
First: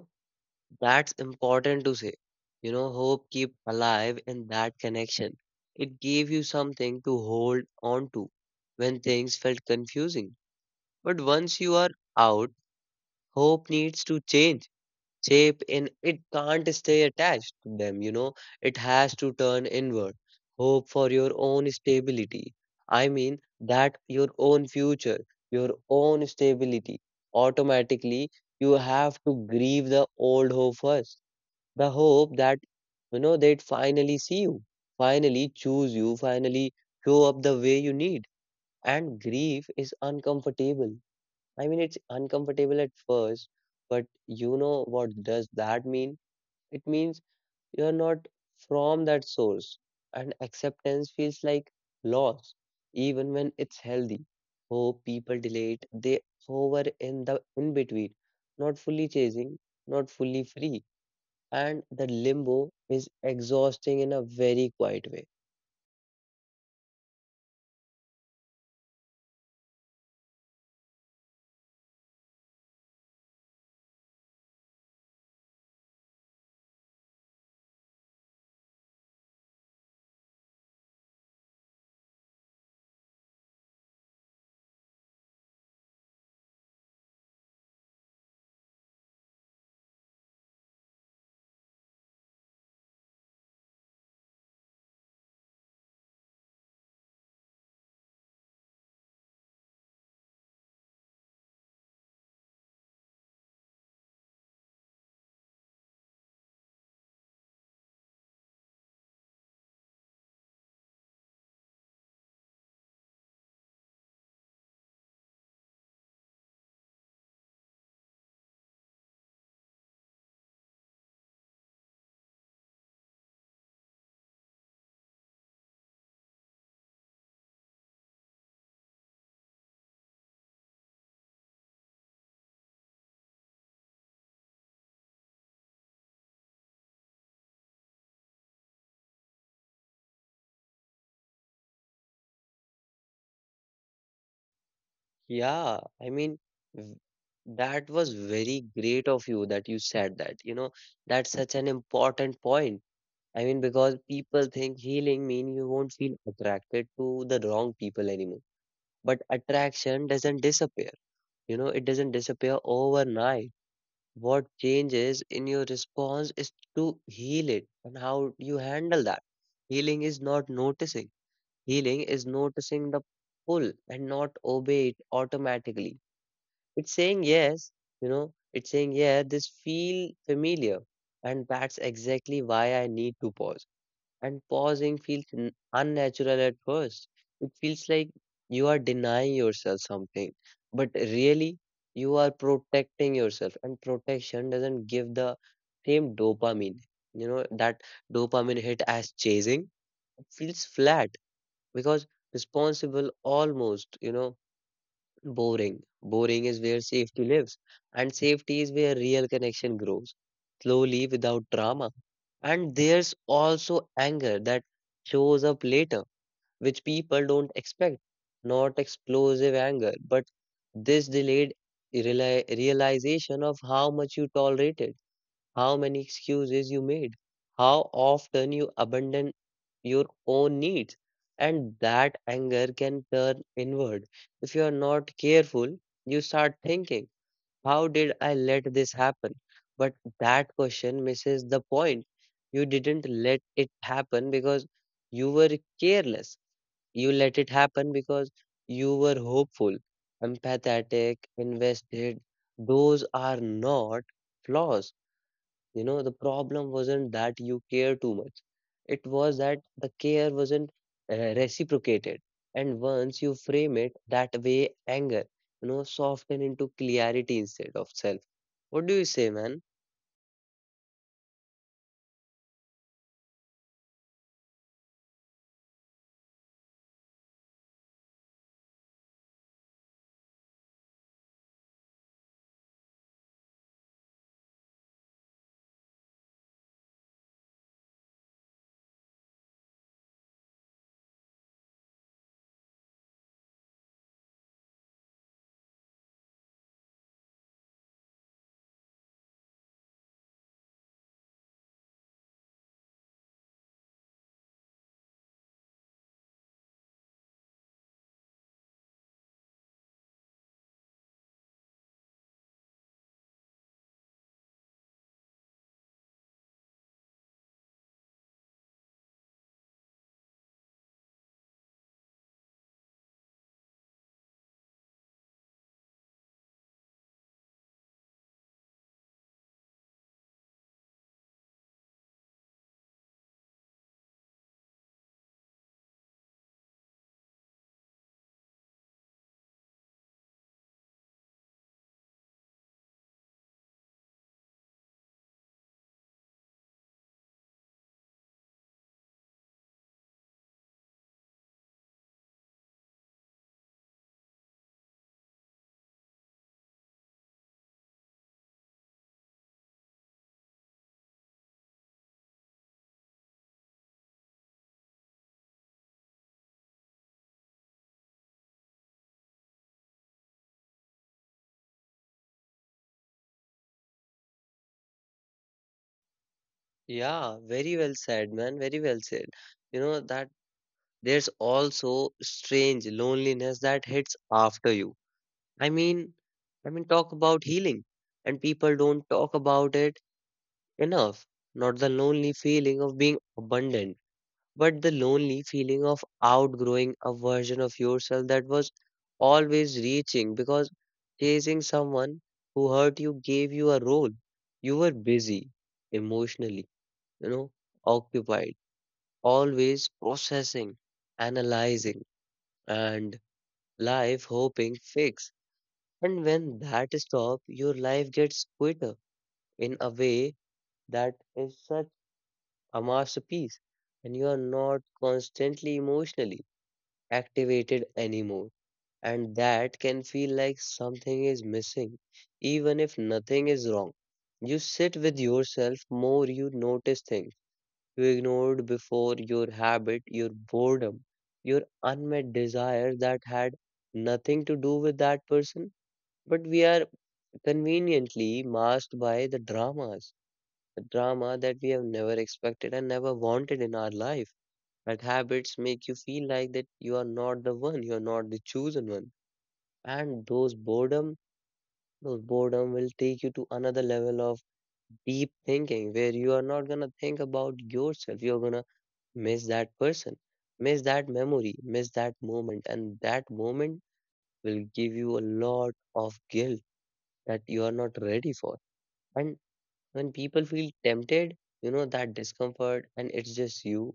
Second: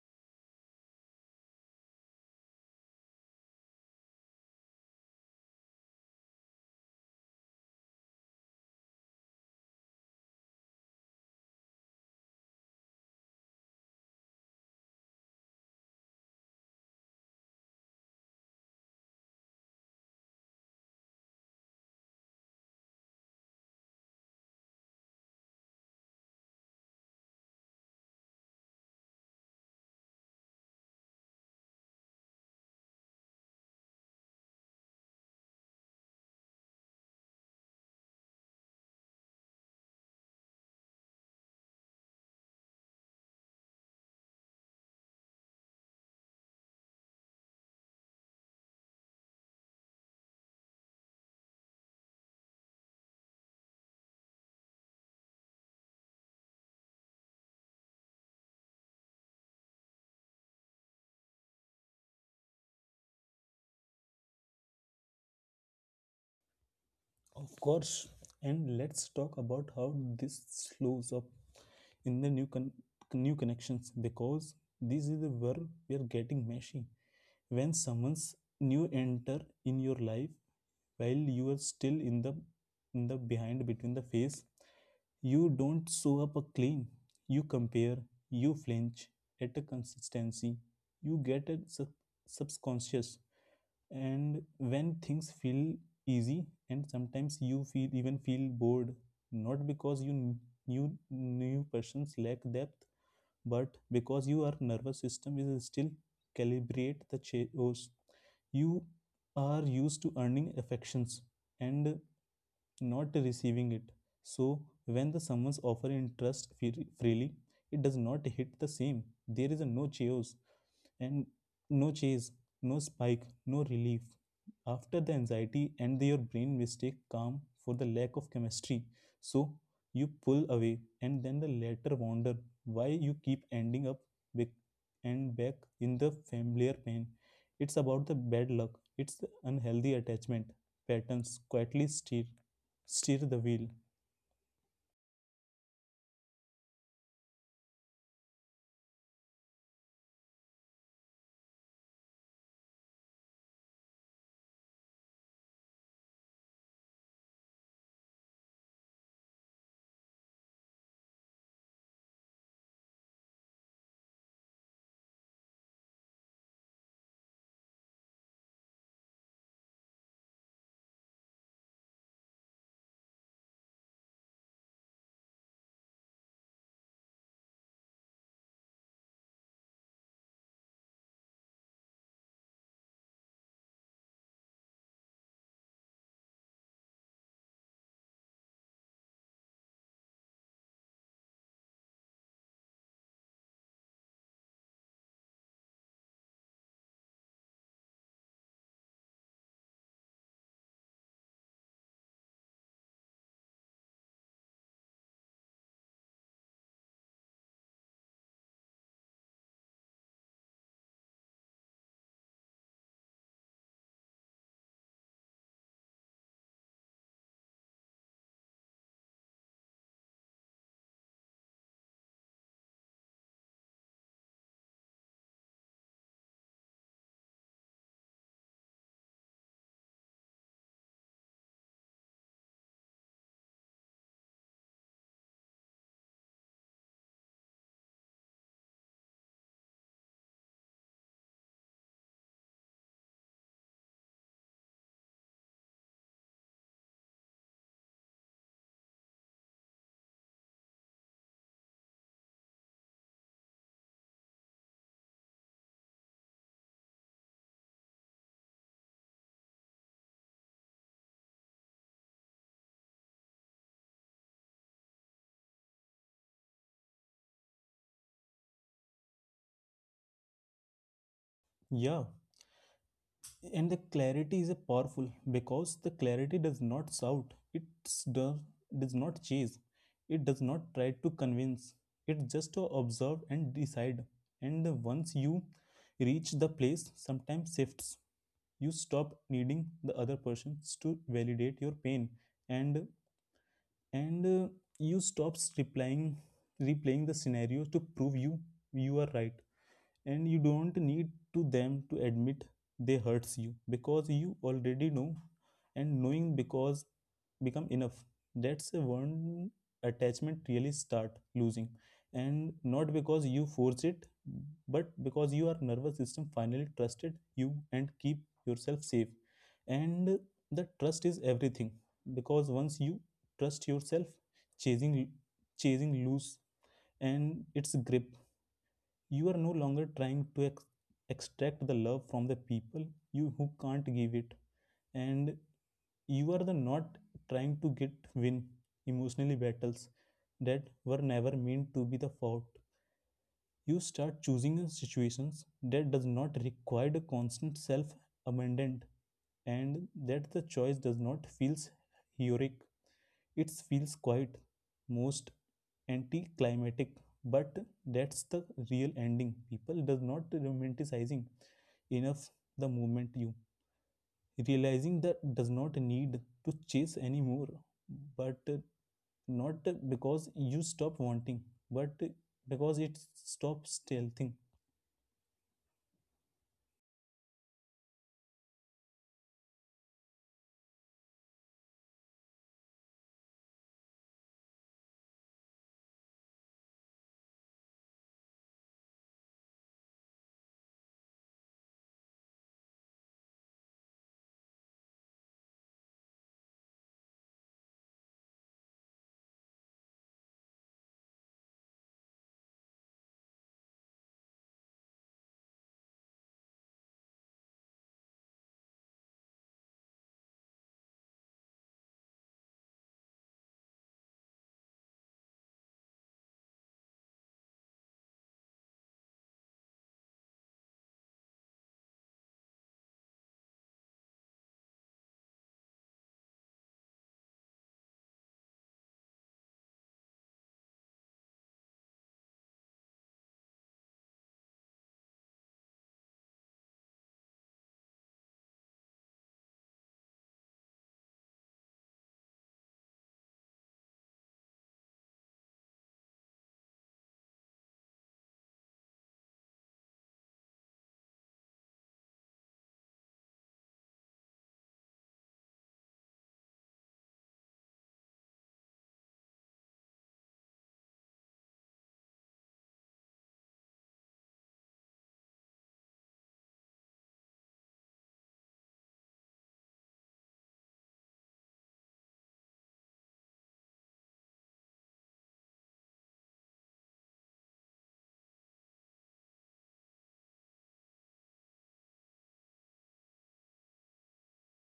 that's important to say. You know, hope keep alive in that connection. It gave you something to hold on to when things felt confusing. But once you are out, hope needs to change shape, and it can't stay attached to them, you know. It has to turn inward. Hope for your own stability. I mean that your own future, your own stability. Automatically, you have to grieve the old hope first, the hope that, you know, they'd finally see you, finally choose you, finally show up the way you need. And grief is uncomfortable. I mean it's uncomfortable at first, but you know what does that mean? It means you're not from that source. And acceptance feels like loss even when it's healthy hope. People delay it. They hover in the in between, not fully chasing, not fully free, and the limbo is exhausting in a very quiet way. Of course, and let's talk about how this slows up in the new connections, because this is where we are getting messy. When someone's new enter in your life while you are still in the, in the behind between the phase, you don't show up a clean. You compare, you flinch at a consistency, you get a subconscious. And when things feel easy, and sometimes you feel even feel bored, not because you knew new persons lack depth, but because your nervous system is still calibrate the chaos. You are used to earning affections and not receiving it. So when the someone's offer interest freely, it does not hit the same. There is a no chaos and no chase, no spike, no relief after the anxiety. And your brain mistake calm for the lack of chemistry. So you pull away, and then the latter wonder why you keep ending up back and back in the familiar pain. It's about the bad luck, it's the unhealthy attachment patterns quietly steer the wheel. Yeah, I mean, v- that was very great of you that you said that. You know, that's such an important point. I mean, because people think healing means you won't feel attracted to the wrong people anymore. But attraction doesn't disappear. You know, it doesn't disappear overnight. What changes in your response is to heal it and how you handle that. Healing is not noticing Healing is noticing the pull and not obey it automatically. It's saying yes, you know, it's saying, yeah, this feel familiar. And that's exactly why I need to pause. And pausing feels unnatural at first. It feels like you are denying yourself something. But really, you are protecting yourself. And protection doesn't give the same dopamine. You know, that dopamine hit as chasing feels flat because responsible almost boring, boring is where safety lives, and safety is where real connection grows slowly without drama. And there's also anger that shows up later, which people don't expect. Not explosive anger, but this delayed realization of how much you tolerated, how many excuses you made, how often you abandoned your own needs. And that anger can turn inward. If you are not careful, you start thinking, how did I let this happen? But that question misses the point. You didn't let it happen because you were careless. You let it happen because you were hopeful, empathetic, invested. Those are not flaws. The problem wasn't that you care too much. It was that the care wasn't reciprocated. And once you frame it that way, anger, soften into clarity instead of self. What do you say, man? Yeah, and the clarity is a powerful, because the clarity does not shout. Does, does not chase, it does not try to convince, it just to observe and decide. And once you reach the place, sometimes shifts. You stop needing the other persons to validate your pain, and and uh, you stops replying replaying the scenario to prove you are right. And you don't need to them to admit they hurts you, because you already know. And knowing because become enough. That's when attachment really start losing, and not because you force it, but because your nervous system finally trusted you and keep yourself safe. And the trust is everything, because once you trust yourself, chasing chasing loose and its grip. You are no longer trying to extract the love from the people you who can't give it, and you are the not trying to get win emotionally battles that were never meant to be the fought. You start choosing situations that does not require the constant self amendment, and that the choice does not feels heroic, it feels quite most anticlimactic. But that's the real ending people does not romanticizing enough, the moment you realizing that does not need to chase anymore. But not because you stop wanting, but because it stops stealthing. Yeah, very well said, man. Very well said. You know, that there's also strange loneliness that hits after you. I mean, I mean, talk about healing, and people don't talk about it enough. Not the lonely feeling of being abundant, but the lonely feeling of outgrowing a version of yourself that was always reaching, because chasing someone who hurt you gave you a role. You were busy emotionally, you know, occupied, always processing, analyzing, and life hoping fix. And when that stops, your life gets quitter in a way that is such a masterpiece, and you are not constantly emotionally activated anymore. And that can feel like something is missing, even if nothing is wrong. You sit with yourself more, you notice things you ignored before: your habit, your boredom, your unmet desire that had nothing to do with that person. But we are conveniently masked by the dramas, the drama that we have never expected and never wanted in our life, but habits make you feel like that you are not the one, you are not the chosen one. And those boredom will take you to another level of deep thinking where you are not gonna think about yourself. You're gonna miss that person, miss that memory, miss that moment, and that moment will give you a lot of guilt that you are not ready for. And when people feel tempted, you know that discomfort and it's just you,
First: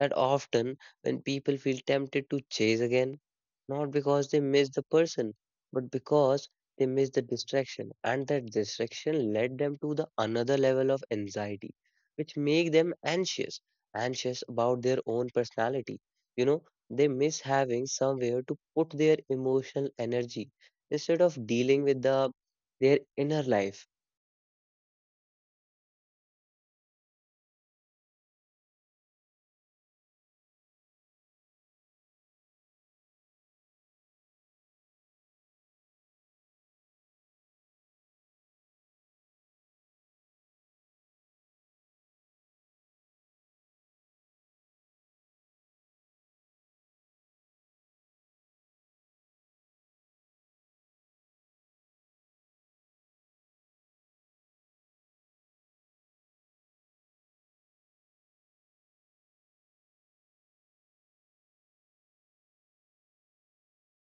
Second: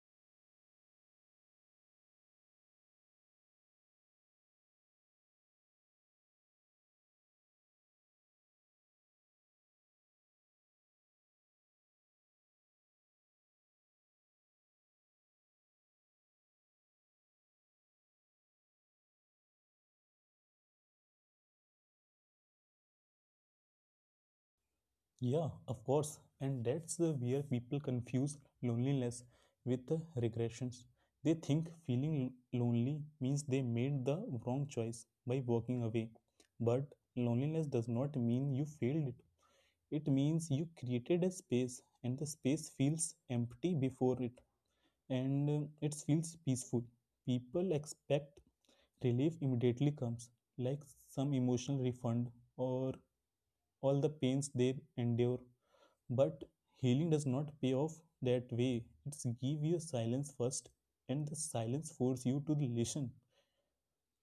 that often when people feel tempted to chase again, not because they miss the person, but because they miss the distraction, and that distraction led them to the another level of anxiety, which make them anxious, anxious about their own personality. You know, they miss having somewhere to put their emotional energy instead of dealing with the their inner life. Yeah, of course. And that's the where people confuse loneliness with regressions. They think feeling lonely means they made the wrong choice by walking away, but loneliness does not mean you failed it. It means you created a space, and the space feels empty before it. And it feels peaceful. People expect relief immediately comes, like some emotional refund or all the pains they endure. But healing does not pay off that way. It's give you silence first, and the silence force you to listen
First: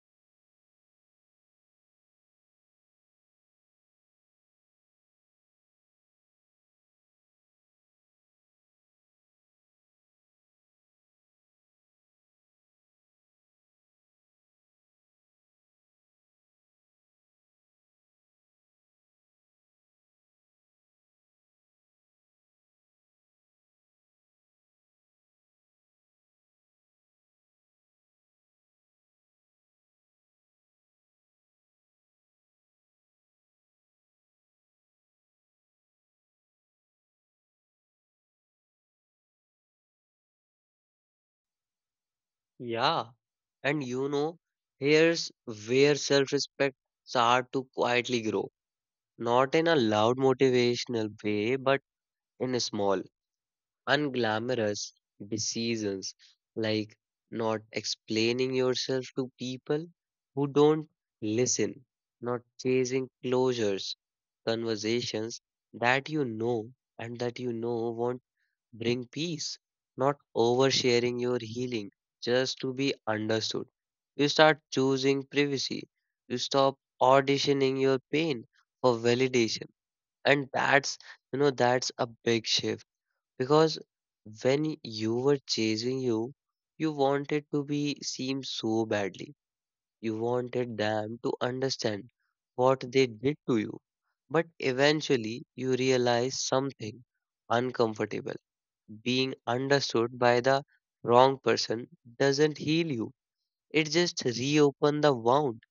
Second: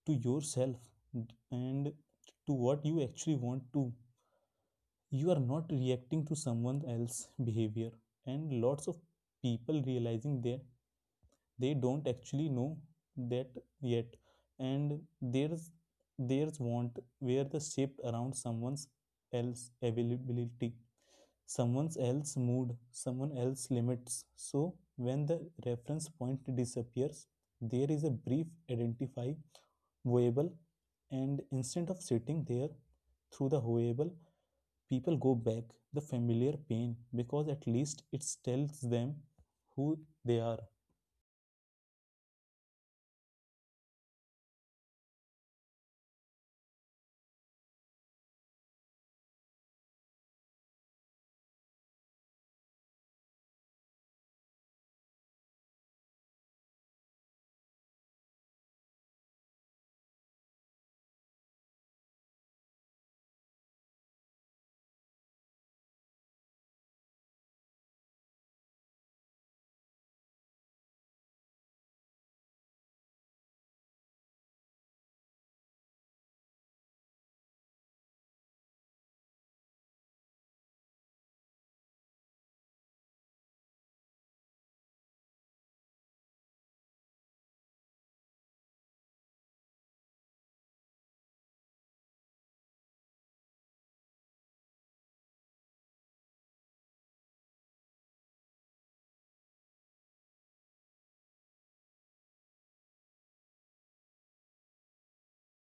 to yourself and to what you actually want to. You are not reacting to someone else's behavior, and lots of people realizing that they don't actually know that yet. And theirs, there's want where the shaped around someone's else availability, someone's else mood, someone else limits. So when the reference point disappears, there is a brief identifiable. And instead of sitting there through the horrible, people go back the familiar pain, because at least it tells them who they are. Yeah, and you know, here's where self-respect start to quietly grow, not in a loud motivational way, but in a small, unglamorous decisions, like not explaining yourself to people who don't listen, not chasing closures, conversations that you know and that you know won't bring peace, not oversharing your healing just to be understood. You start choosing privacy. You stop auditioning your pain for validation. And that's, you know, that's a big shift, because when you were chasing you, you wanted to be seen so badly. You wanted them to understand what they did to you. But eventually, you realize something uncomfortable: being understood by the wrong person doesn't heal you. It just reopen the wound,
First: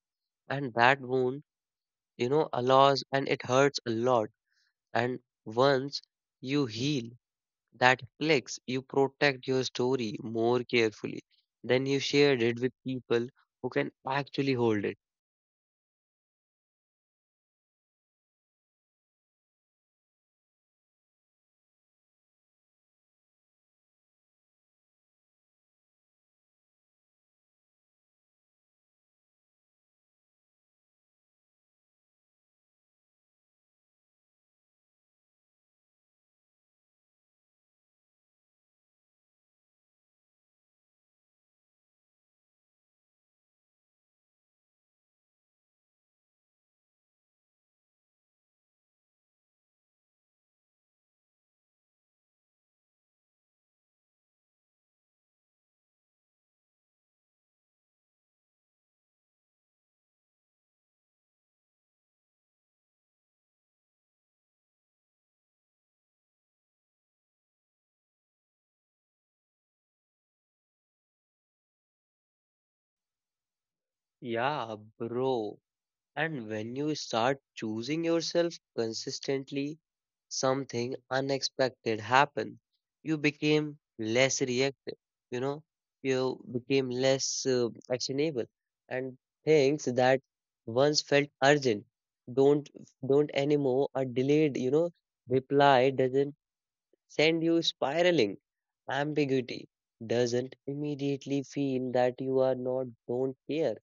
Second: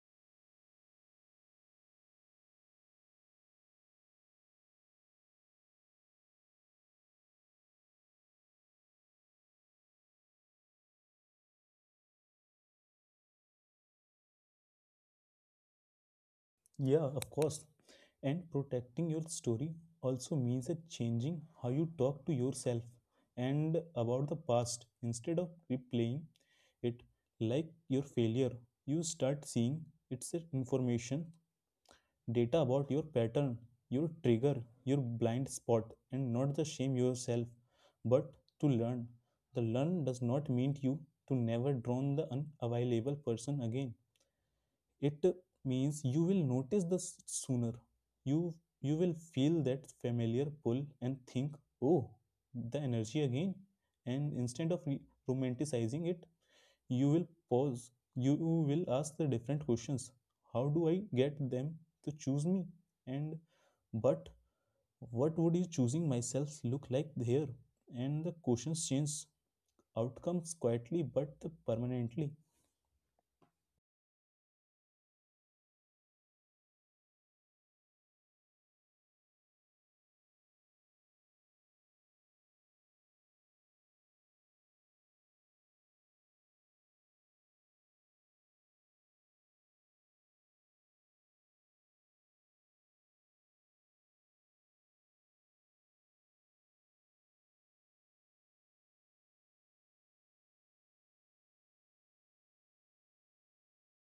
and that wound, you know, allows and it hurts a lot. And once you heal that flex, you protect your story more carefully. Then you shared it with people who can actually hold it. Yeah, of course. And protecting your story also means that changing how you talk to yourself and about the past. Instead of replaying it like your failure, you start seeing it's a information, data about your pattern, your trigger, your blind spot, and not the shame yourself, but to learn. The learn does not mean you to never drown the unavailable person again, it means you will notice this sooner. you you will feel that familiar pull and think, oh, the energy again. And instead of romanticizing it, you will pause, you will ask the different questions. How do I get them to choose me? And but what would you choosing myself look like here? And the questions change outcomes quietly but permanently. Yeah, bro. And when you start choosing yourself consistently, something unexpected happened. You became less reactive, you know, you became less actionable, and things that once felt urgent don't don't anymore are delayed. You know, reply doesn't send you spiraling. Ambiguity doesn't immediately feel that you are not don't care,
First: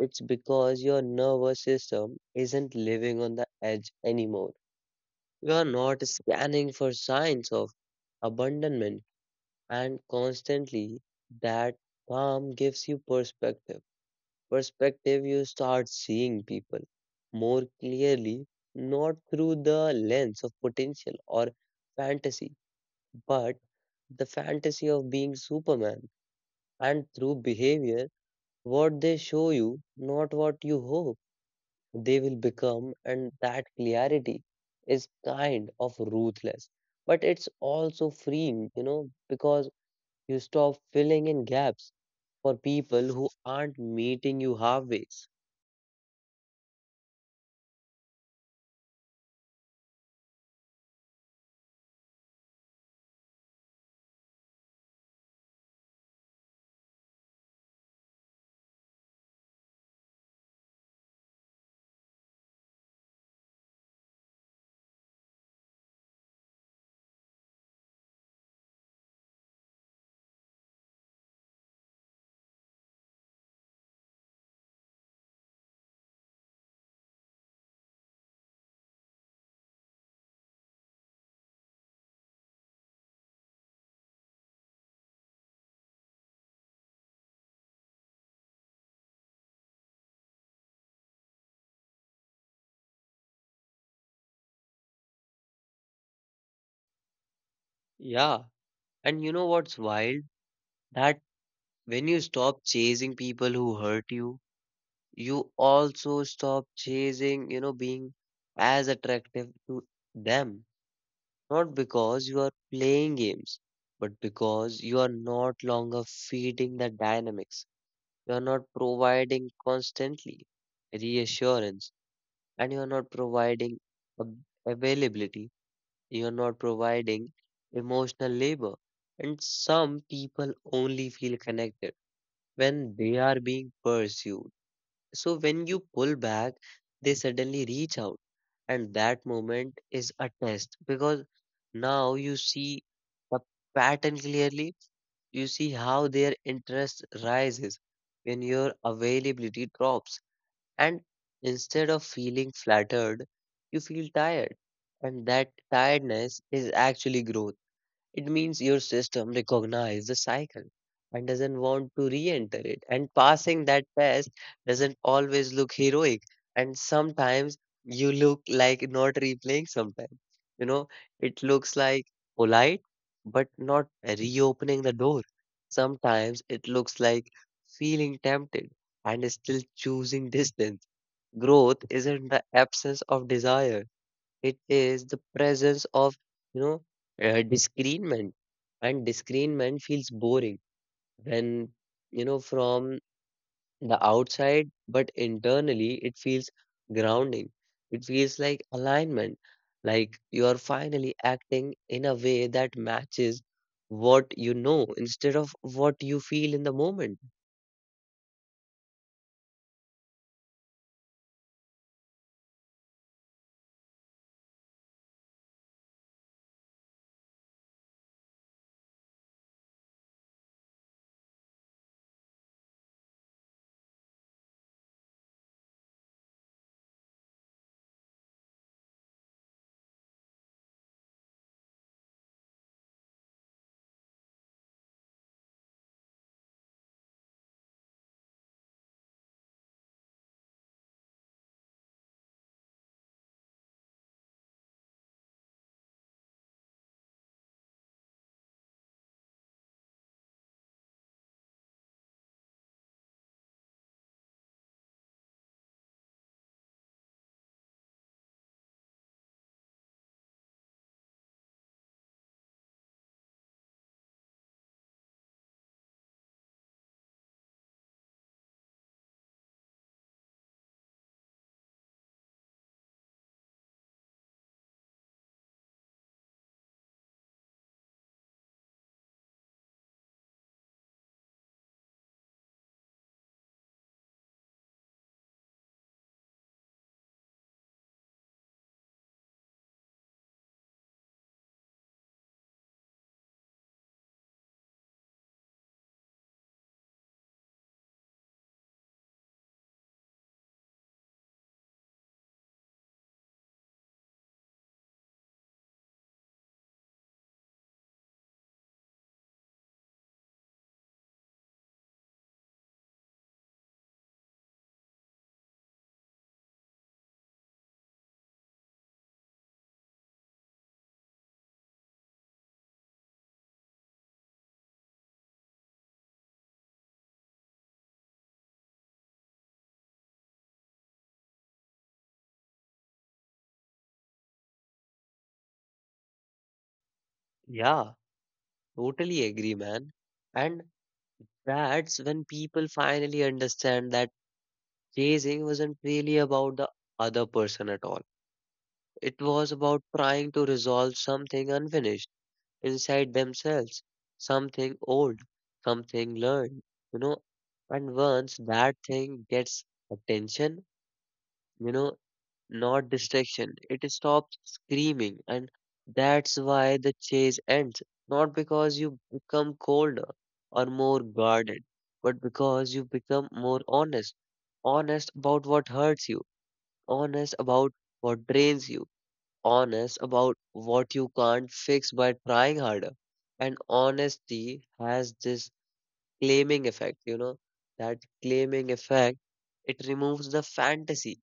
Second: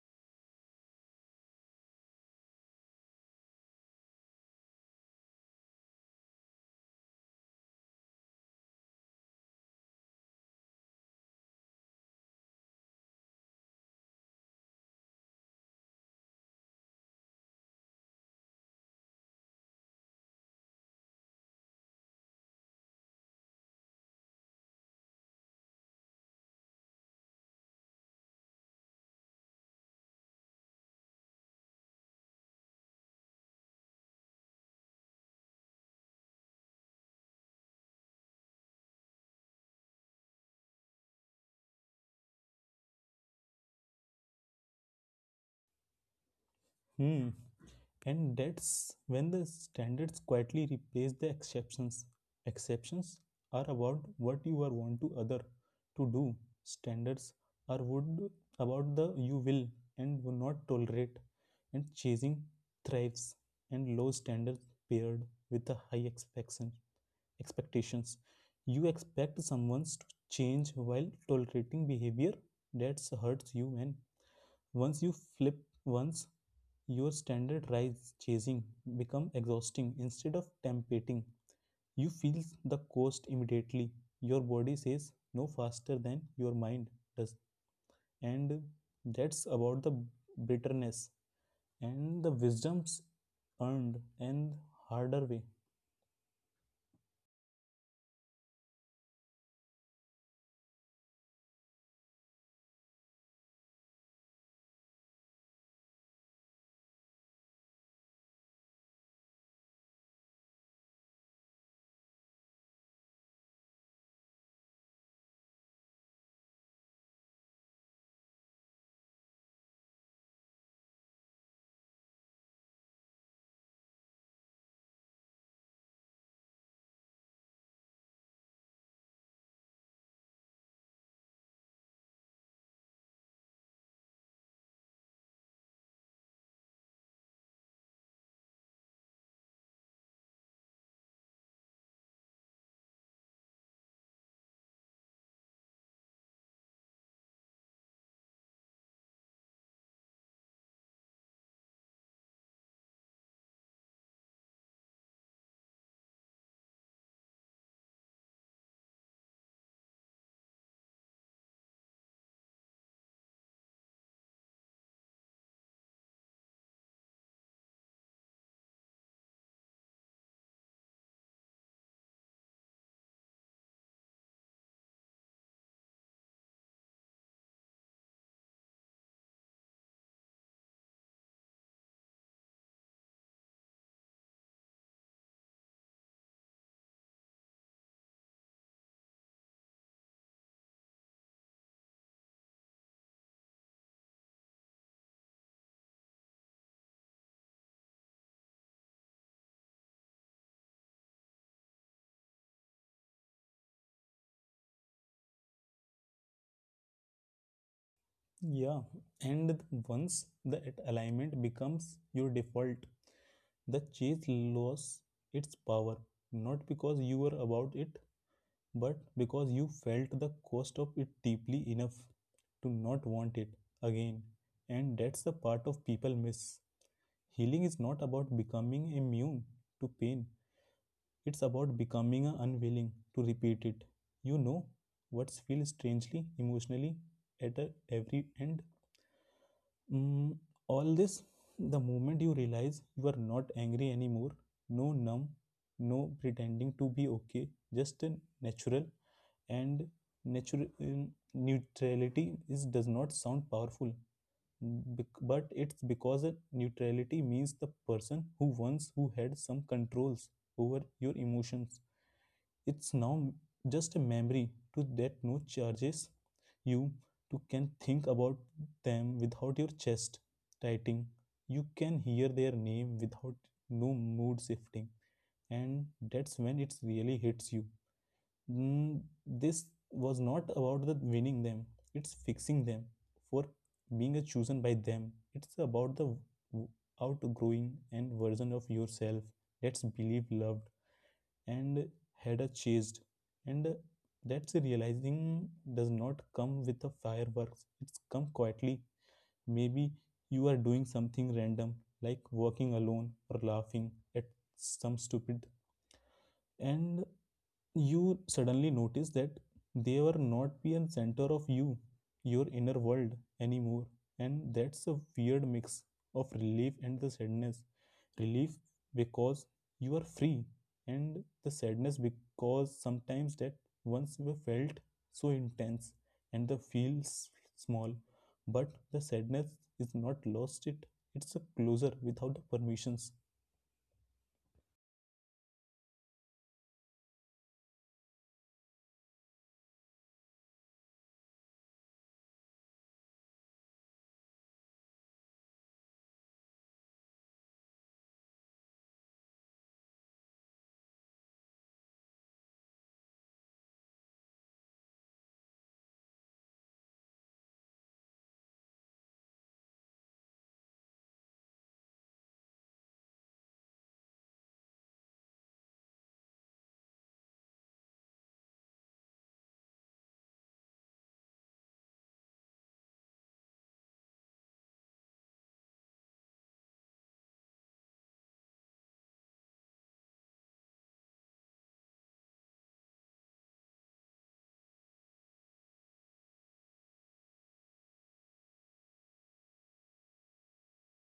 it's because your nervous system isn't living on the edge anymore. You are not scanning for signs of abandonment, and constantly that calm gives you perspective. Perspective, you start seeing people more clearly, not through the lens of potential or fantasy, but the fantasy of being Superman, and through behavior, what they show you, not what you hope they will become, and that clarity is kind of ruthless, but it's also freeing, you know, because you stop filling in gaps for people who aren't meeting you halfway. Hmm. And that's when the standards quietly replace the exceptions. Exceptions are about what you are want to other to do. Standards are would about the you will and will not tolerate. And chasing thrives and low standards paired with the high expectations. You expect someone to change while tolerating behavior that hurts you. And once you flip once, your standard rise, chasing become exhausting instead of tempting. You feel the cost immediately. Your body says no faster than your mind does. And that's about the bitterness and the wisdoms earned and harder way. Yeah, and you know what's wild? That when you stop chasing people who hurt you, you also stop chasing, you know, being as attractive to them. Not because you are playing games, but because you are not longer feeding the dynamics. You are not providing constantly reassurance, and you are not providing ab- availability. You are not providing emotional labor. And some people only feel connected when they are being pursued. So when you pull back, they suddenly reach out. And that moment is a test, because now you see a pattern clearly. You see how their interest rises when your availability drops. And instead of feeling flattered, you feel tired. And that tiredness is actually growth. It means your system recognizes the cycle and doesn't want to re enter it. And passing that test doesn't always look heroic. And sometimes you look like not replaying sometimes. You know, it looks like polite, but not reopening the door. Sometimes it looks like feeling tempted and still choosing distance. Growth isn't the absence of desire, it is the presence of, you know, discernment. And discernment feels boring when, you know, from the outside, but internally it feels grounding. It feels like alignment, like you are finally acting in a way that matches what you know instead of what you feel in the moment. Yeah. And once that alignment becomes your default, the chase loses its power. Not because you were about it, but because you felt the cost of it deeply enough to not want it again. And that's the part of people miss. Healing is not about becoming immune to pain, it's about becoming unwilling to repeat it. You know what feels strangely emotionally at every end. Mm, all this, the moment you realize you are not angry anymore, no numb, no pretending to be okay, just a natural. And nature neutrality is does not sound powerful, but it's because neutrality means the person who once who had some controls over your emotions, it's now just a memory to that no charges you to can think about them without your chest tightening. You can hear their name without no mood shifting. And that's when it really hits you. Mm, this was not about the winning them. It's fixing them for being chosen by them. It's about the outgrowing and version of yourself that's believed, loved, and had a chased. And that's realizing does not come with a fireworks. It's come quietly. Maybe you are doing something random like walking alone or laughing at some stupid, and you suddenly notice that they were not be a center of you, your inner world anymore. And that's a weird mix of relief and the sadness. Relief because you are free, and the sadness because sometimes that once you felt so intense and the feels small. But the sadness is not lost it, it's a closer without the permissions. Yeah, totally agree, man. And that's when people finally understand that. Chasing wasn't really about the other person at all. It was about trying to resolve something unfinished inside themselves, something old, something learned, you know. And once that thing gets attention, you know, not distraction, it stops screaming. And that's why the chase ends. Not because you become colder or more guarded, but because you become more honest: honest about what hurts you, honest about what drains you, honest about what you can't fix by trying harder. And honesty has this claiming effect, you know, that claiming effect, it removes the fantasy,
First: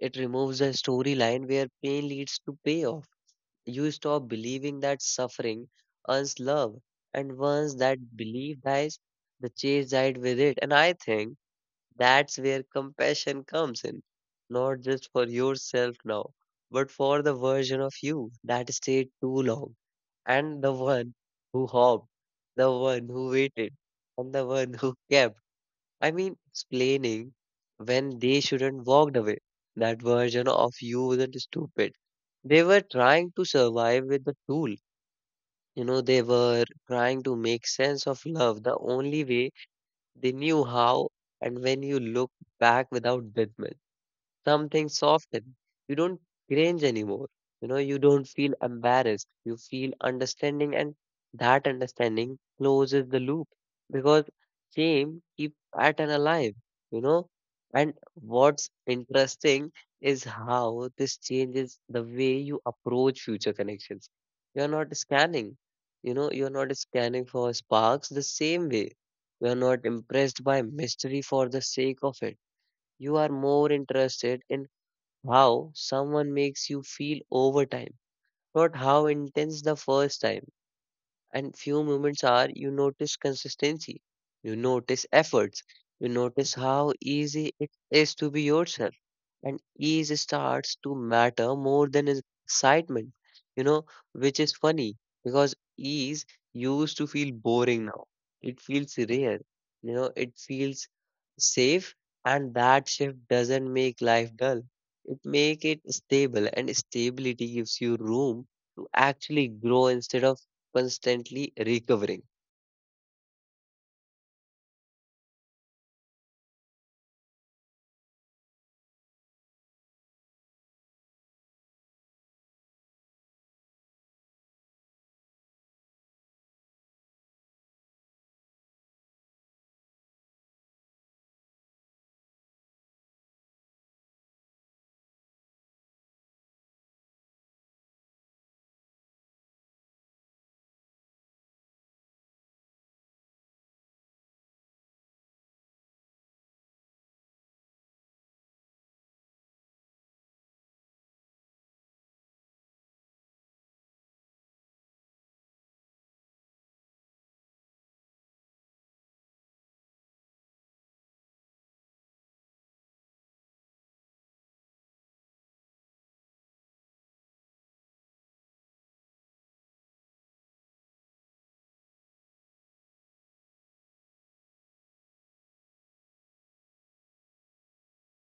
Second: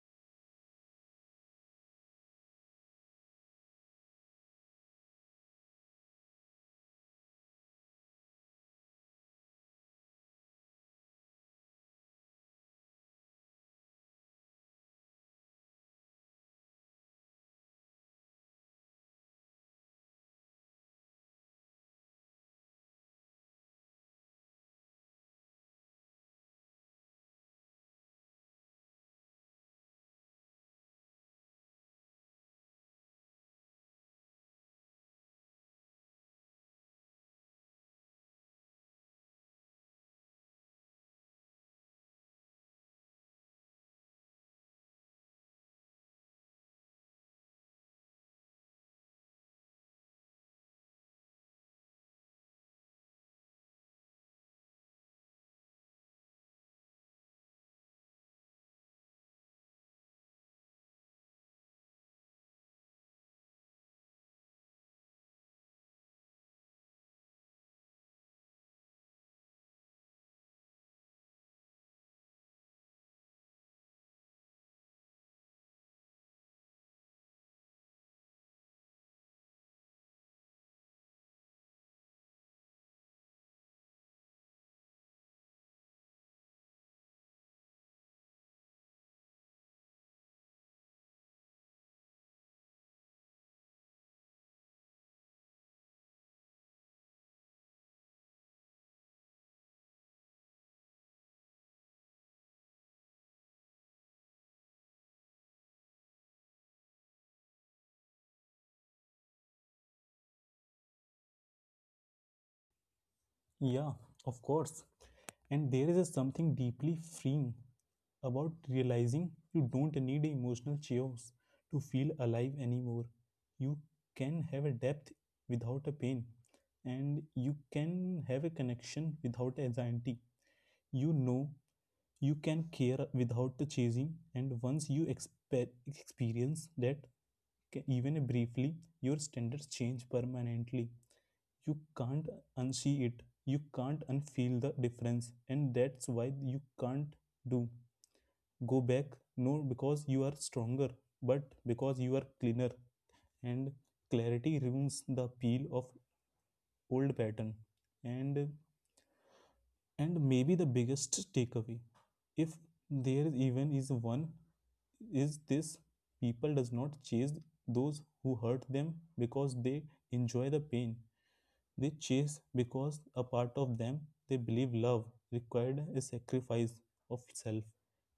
it removes the storyline where pain leads to payoff. You stop believing that suffering earns love, and once that belief dies, the chase died with it. And I think that's where compassion comes in, not just for yourself now, but for the version of you that stayed too long, and the one who hopped, the one who waited, and the one who kept. I mean, explaining when they shouldn't walked away. That version of you wasn't stupid. They were trying to survive with the tool. You know, they were trying to make sense of love the only way they knew how, and when you look back without judgment, something soften. You don't cringe anymore. You know, you don't feel embarrassed. You feel understanding, and that understanding closes the loop because shame keeps pattern alive, you know. And what's interesting is how this changes the way you approach future connections. You're not scanning, you know, you're not scanning for sparks the same way. You're not impressed by mystery for the sake of it. You are more interested in how someone makes you feel over time, not how intense the first time. And few moments are you notice consistency, you notice efforts, you notice how easy it is to be yourself. And ease starts to matter more than excitement, you know, which is funny because ease used to feel boring now. It feels rare, you know, it feels safe, and that shift doesn't make life dull. It make it stable, and stability gives you room to actually grow instead of constantly recovering. Yeah, of course. And there is a something deeply freeing about realizing you don't need emotional chaos to feel alive anymore. You can have a depth without a pain, and you can have a connection without anxiety. You know, you can care without chasing. And once you experience that even briefly, your standards change permanently. You can't unsee it, you can't unfeel the difference. And that's why you can't do go back, no because you are stronger, but because you are cleaner. And clarity ruins the appeal of old pattern. and and maybe the biggest takeaway, if there is even is one, is this. People does not chase those who hurt them because they enjoy the pain. They chase because a part of them they believe love required a sacrifice of self.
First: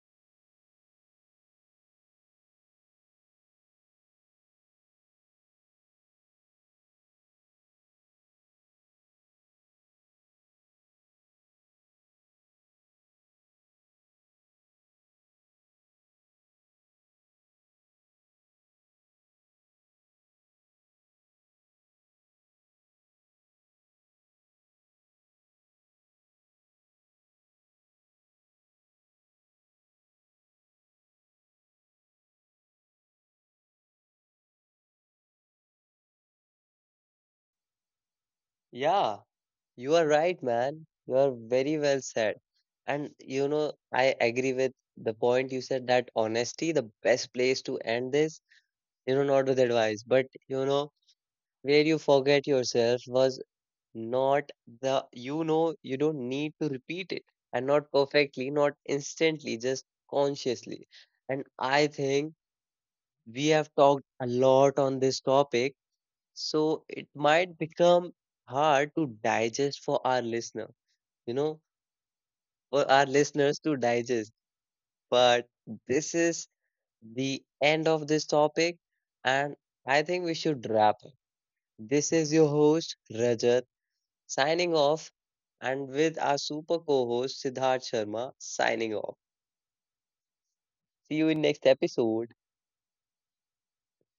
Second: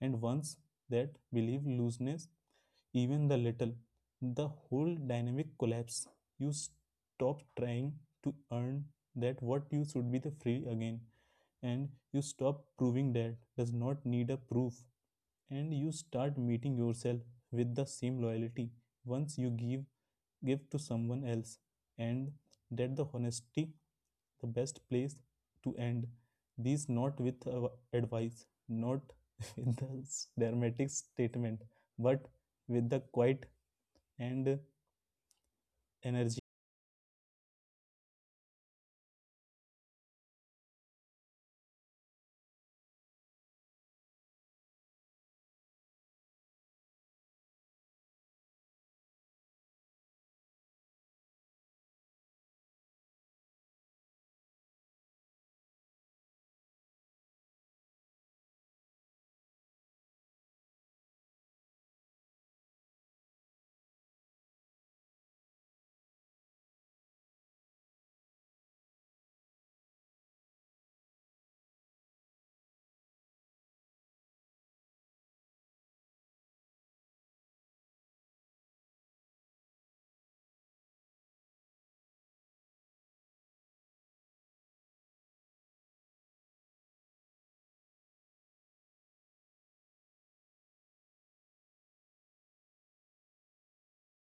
And once that belief looseness even the little, the whole dynamic collapse. You stop trying to earn that what you should be the free again, and you stop proving that does not need a proof. And you start meeting yourself with the same loyalty once you give to someone else. And that the honesty, the best place to end these, not with advice, not with the dramatic statement, but with the quiet and energy. Yeah, you are right, man. You are very well said. And you know, I agree with the point you said that honesty, the best place to end this, you know, not with advice, but you know, where you forget yourself was not the, you know, you don't need to repeat it and not perfectly, not instantly, just consciously. And I think we have talked a lot on this topic, so it might become hard to digest for our listener, you know, for our listeners to digest. But this is the end of this topic, and I think we should wrap it. This is your host, Rajat, signing off, and with our super co host, Siddharth Sharma, signing off. See you in next episode.